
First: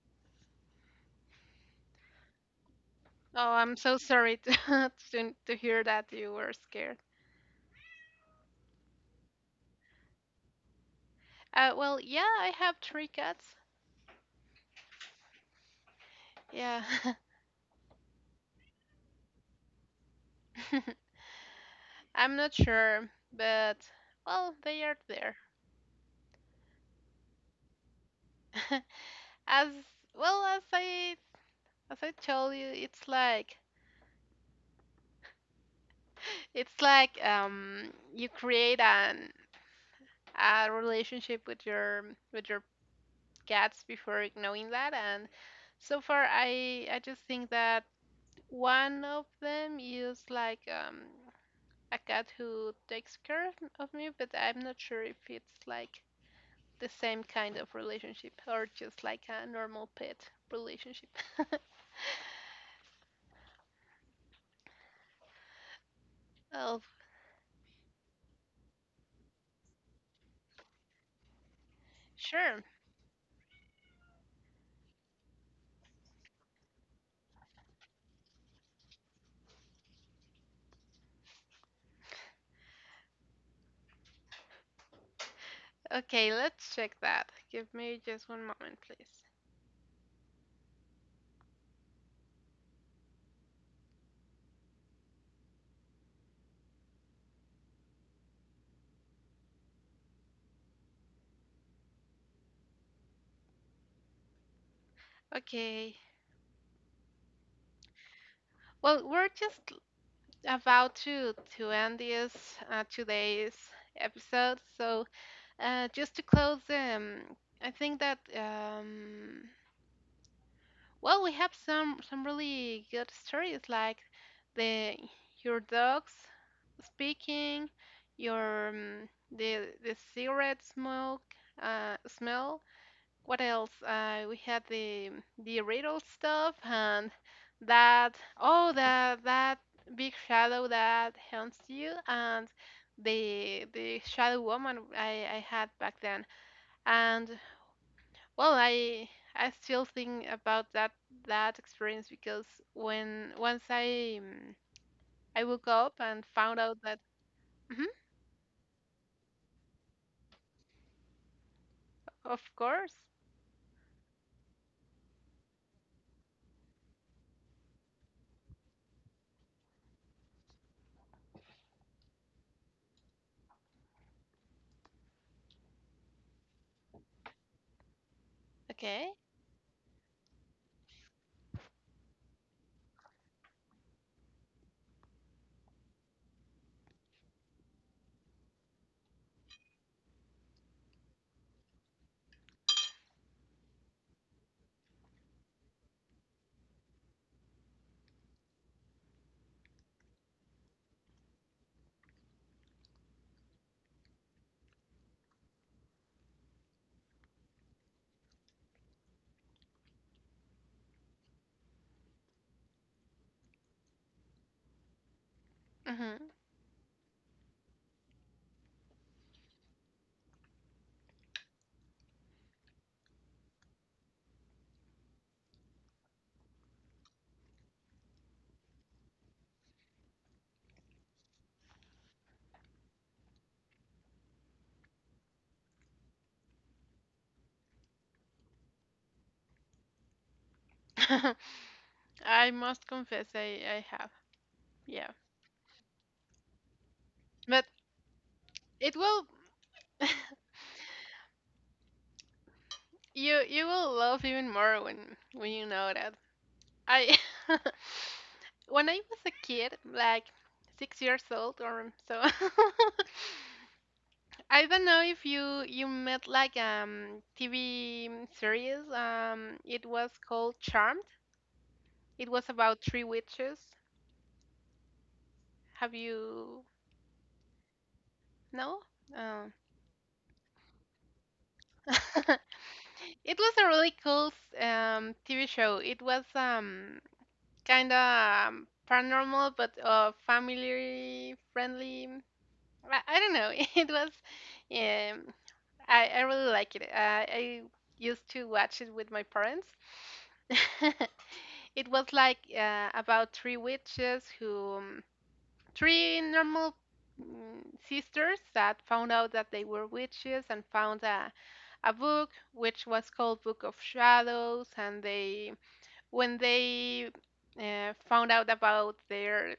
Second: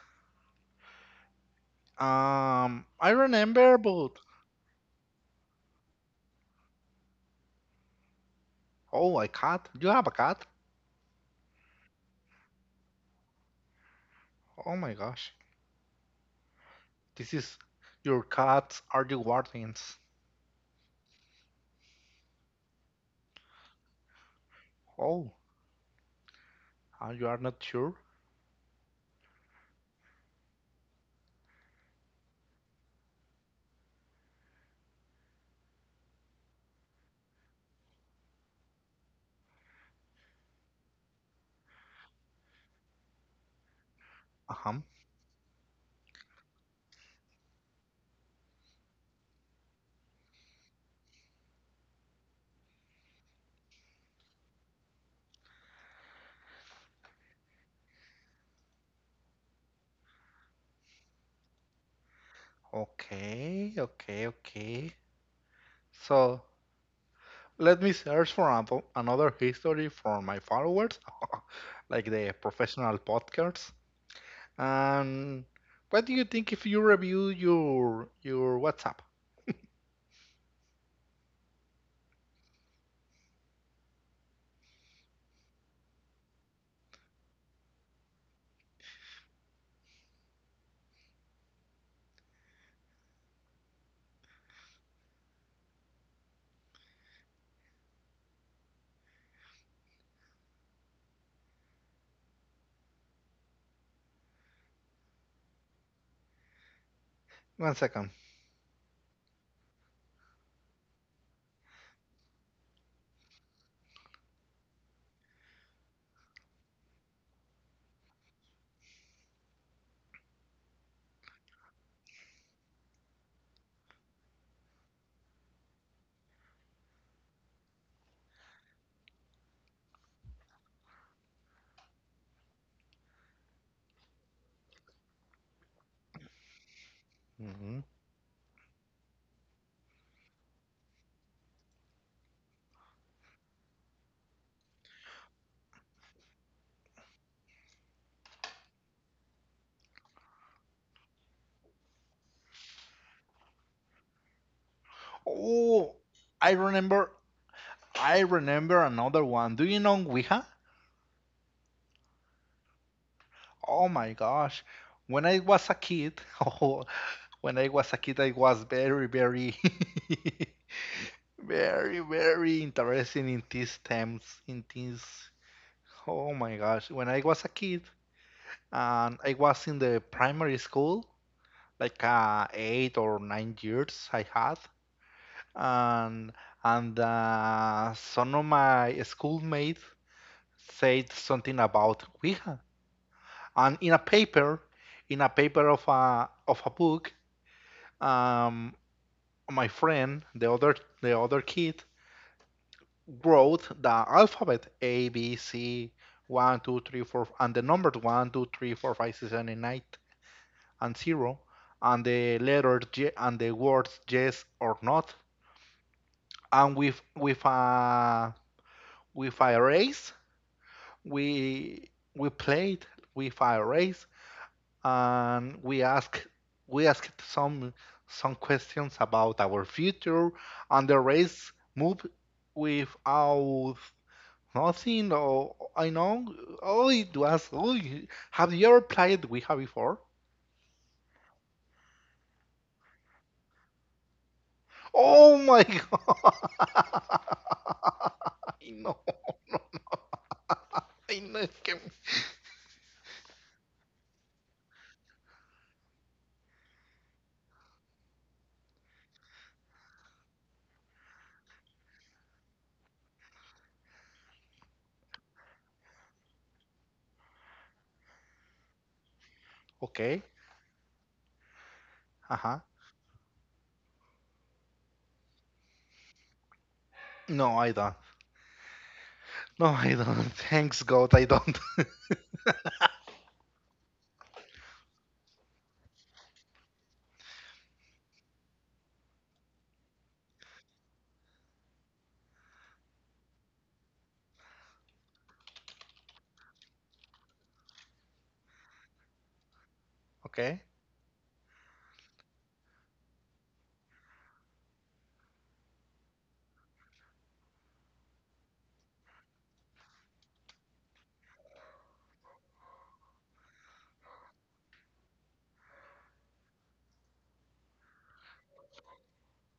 I Oh, remember I'm so but, sorry to to hear that you were scared. oh my cat. You have a cat? Well, yeah, I have three cats. Oh my gosh. Yeah. This is Your cats are the guardians. I'm not sure, but well, they are Oh, there. You are not sure? As well as I told you, it's like it's like, you create an a relationship with your cats before knowing Uh-huh. that, and so far I just think that one of them is like, a cat who takes care of me, but I'm not sure if it's like the same kind of relationship or just like a normal pet relationship. Okay, okay, okay. So, Oh, let me search for another history for my followers, like the sure. professional podcasts. And what do you think if you review your WhatsApp? Okay, let's check that. Give me just one moment, please. Okay. One second. Well, we're just about to end this, today's episode. So, just to close, I think that, well, we have some really good stories, like the your dogs speaking, your the cigarette smoke, smell. What else? We had the riddle stuff, and Mhm. that big shadow that haunts you, and the shadow woman I had back then, and, well, I still think about that experience because when once I woke up Oh, and I found out that. remember. Mhm, I remember another one. Do you know Ouija? of course. Oh my gosh. When I was a kid, oh, when I was a kid, I was very, very, very, very interested in these themes, in these, oh my gosh. When I was a kid, Okay. and I was in the primary school, like 8 or 9 years I had, and some of my schoolmates said something about Ouija. And in a paper, of a, book, um, my friend, the other kid, wrote the alphabet A B C, 1 2 3 4, and the numbers 1 2 3 4 5 6 7 8 9, and 0, and the letter J, and the words yes or not. Hmm. And with, with a race, we we played with a race, and we asked some, questions about our future, and the race moved without nothing. Or I know, oh, it was. Oh, have you ever played Ouija before? I must confess I have, yeah, Oh my god! but I it know, will I know. It can you will love even more when you know that I. When I was a kid, like, 6 years old or so. I don't know if you met, like, TV series. It was okay. called Charmed. It Uh was huh. about three witches. Have you? No, I don't. No? Oh. No, I don't. Thanks God, I don't. It was a really cool, TV show. It was, kind of, paranormal, but family friendly. I don't know. It was, um, I really like it. I used to watch it with my parents. Okay. It was like, about three witches three normal, sisters that found out that they were witches and found a book which was called Book of Shadows. when they found out about their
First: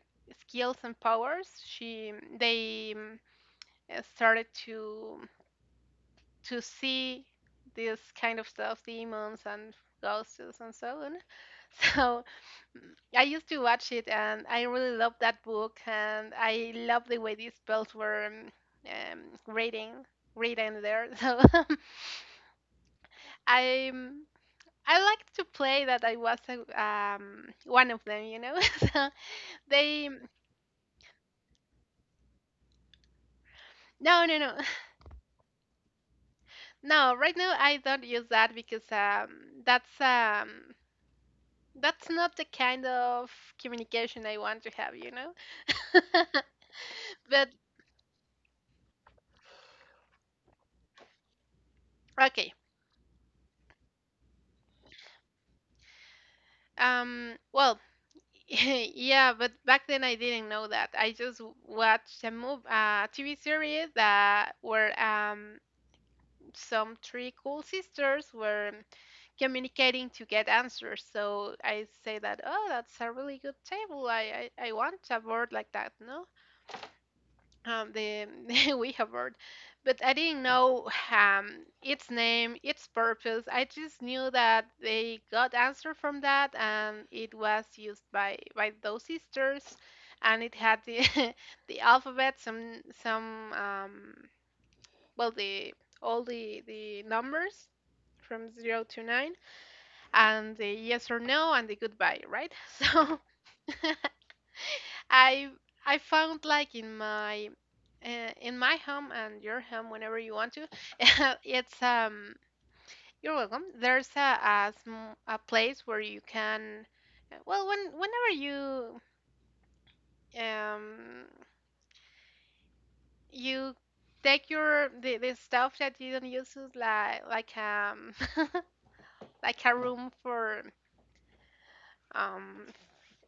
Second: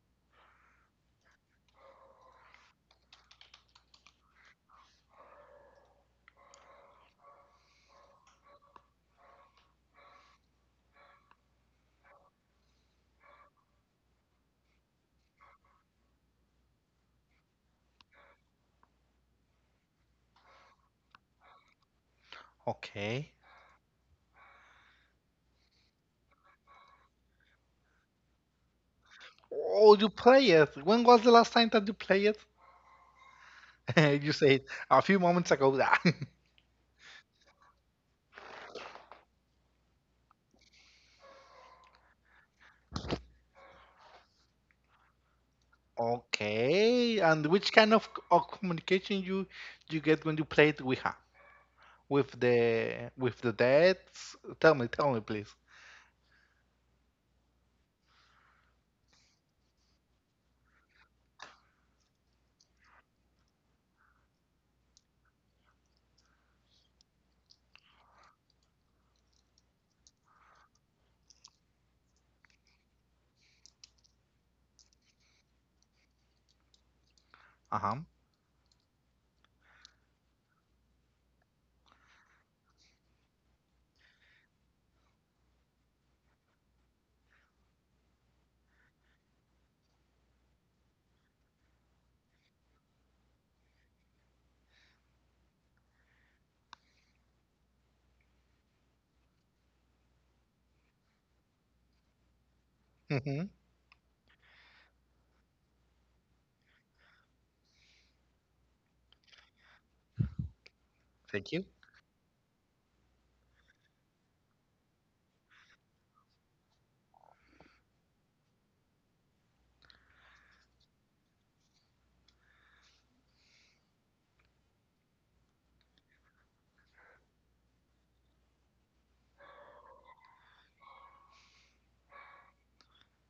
skills and powers, they started to see this kind of stuff, demons and ghosts and so on. So, mm, I used to watch it, and I really loved that book, and I loved the way these spells were, um, reading, reading there. So Okay. I I liked to play that I was one of them. so Oh, you they. play it. When was the last time that you play it? No, You no, no. said a few moments ago. No, right now I don't use that because, that's um, That's not the kind of communication I want to have, you know? Okay. And But which kind of, communication you, get when you play it with, with okay. the, dead? Tell me, please. Well, yeah, but back then I didn't know that. I just watched a movie, a TV series that where some three cool sisters were communicating to get answers. So I say that, oh, that's a really good table. I want a board like that, no? Uh huh. the the Ouija board, but I didn't know, its name, its purpose. I just knew that they got answer from that, and it was used by those sisters, and it had the the alphabet, some well, the all the numbers from zero to nine, and the yes or no, and the goodbye, right? So Mm-hmm. I I found, like, in my home, and your home whenever you want to. Thank you. It's you're welcome. There's a place where you can, well, whenever you, um you take the stuff that you don't use, is like like a room um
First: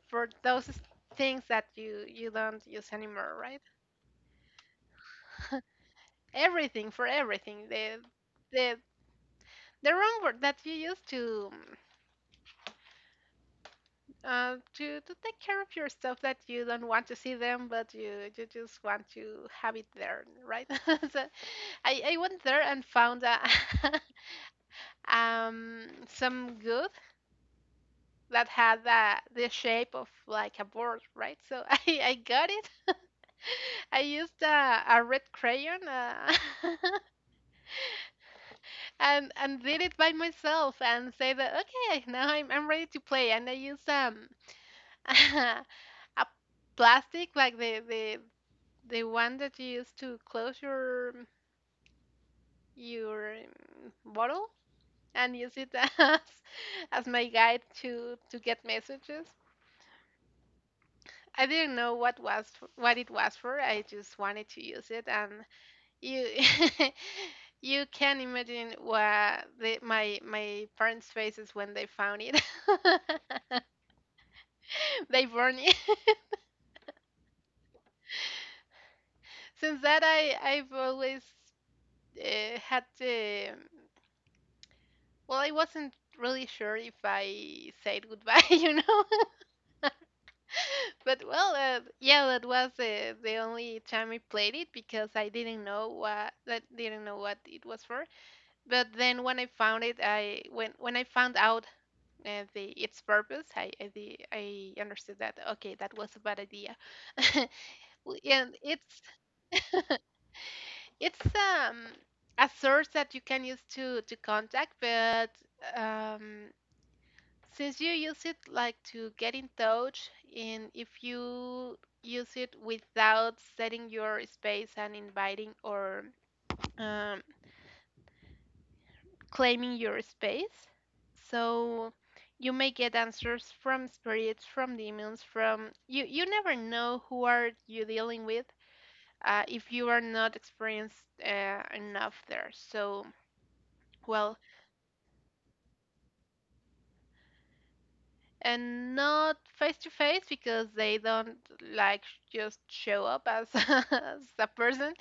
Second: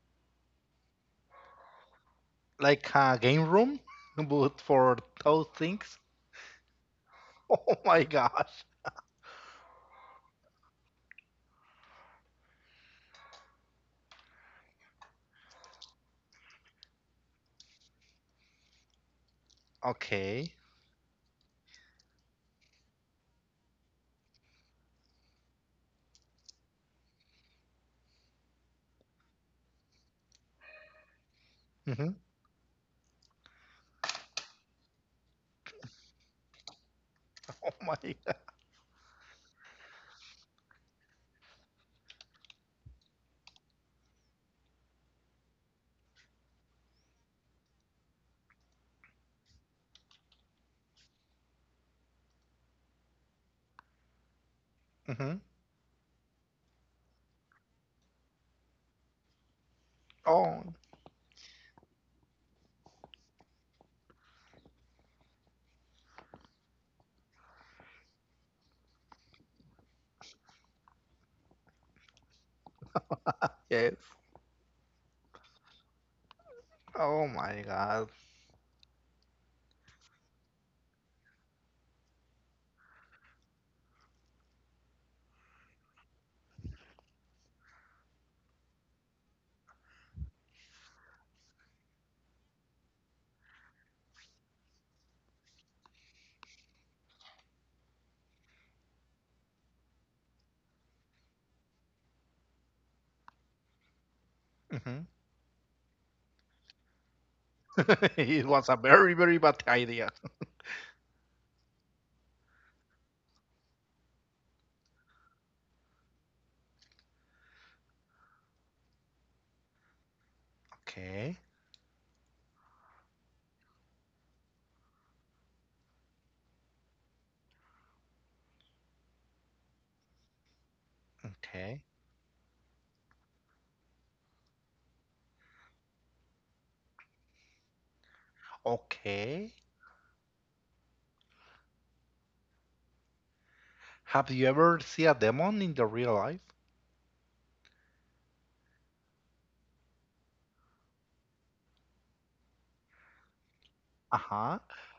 for those things that you don't use Like a anymore, game right? room, but for those things. Everything for everything. Oh my gosh. the the wrong word that you use to take care of your stuff that you don't want to see them, but you just want to have it there, Okay. right? So I went there and found, um some good that had the shape of like a board, right? So I Mhm. got it. I used a red crayon. Oh my god. And did it by myself and said that, okay, now I'm ready to play, and I used, a plastic, like, the one that you use to close your bottle, and Mhm. use it as my guide to get messages. Oh, I didn't know what it was for. I just wanted to use it, and you you can imagine what the, my parents' faces when they found it. yes. They burned it. Oh my god. Since that, I've always, had the well, I wasn't really sure if I said goodbye, you know. But well, yeah, that was the only time I played it, because I didn't know what it was for. But then when I found it, I when I found out, the its purpose, I Mhm. understood that, okay, that was a bad idea. Well, It and was a it's very, very bad idea. it's um a source that you can use to contact, but um Since you use it like to get in touch, and if Okay. you use it without setting your space and inviting, or, um, claiming your space, Okay. so you may get answers from spirits, from demons, from you. You never know who are you dealing with, Okay. if you are not experienced enough there. So, Have well, you ever seen a demon in the real life? and not face to face because they don't, like, just show up as a Uh-huh. person,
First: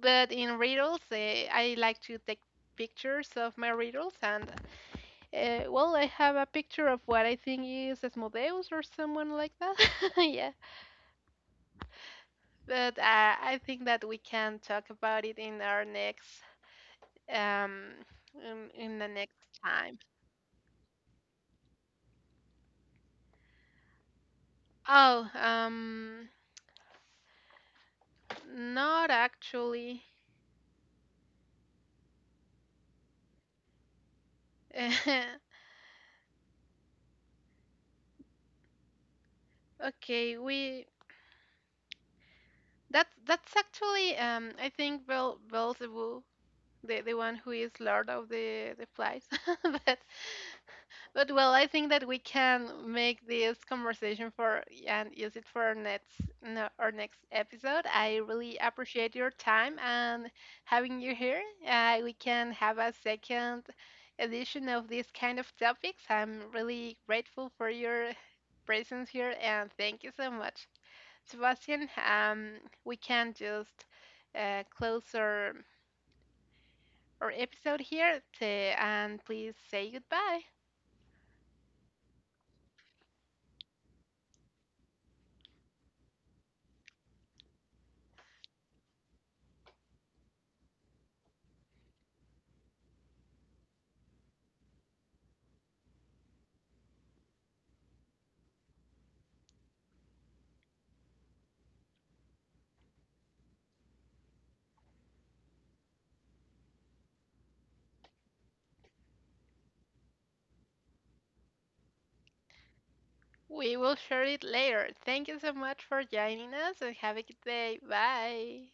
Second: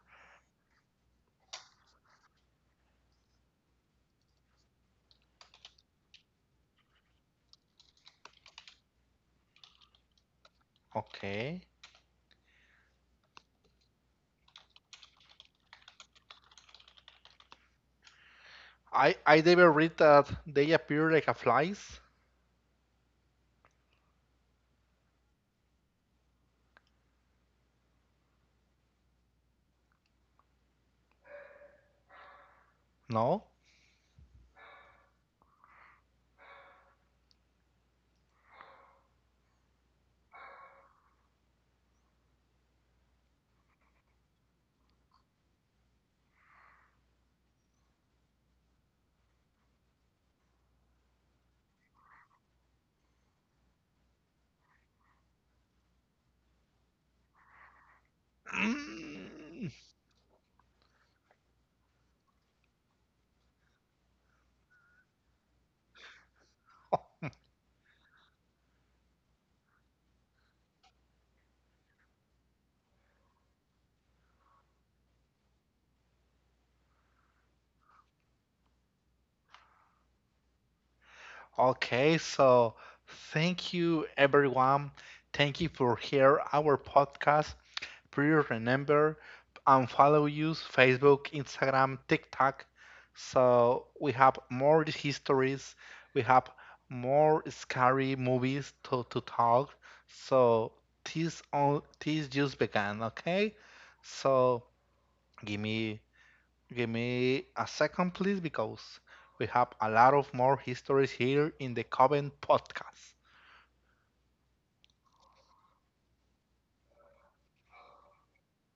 but in riddles, I like to take pictures of my riddles, and, well, I have a picture of what I think is Asmodeus or someone like that. Yeah, Okay. but, I think that we can talk about it um in the I next I never read time. that they appear like a flies. Oh, not actually. No? Okay, we that's actually, I think, Bel Beelzebub, the one who is Lord of the Flies. But but well, I think that we can make this conversation for and use it for our next, no, our next episode. I really appreciate Mm. your time and having you here. We can have a second edition of this kind of topics. I'm really grateful for your presence here, and thank you so much. Sebastian. We can just, close our episode here to, and please say goodbye. Okay, so thank you everyone. Thank you for hear our podcast. Please remember and follow use Facebook, Instagram, TikTok. So we have more histories, we have more scary movies to, talk. So this all this just began, okay? So give me give me a second please because we have a lot of more histories here in the Coven podcast. We will share it later. Thank you so much for joining us and have a good day. Bye.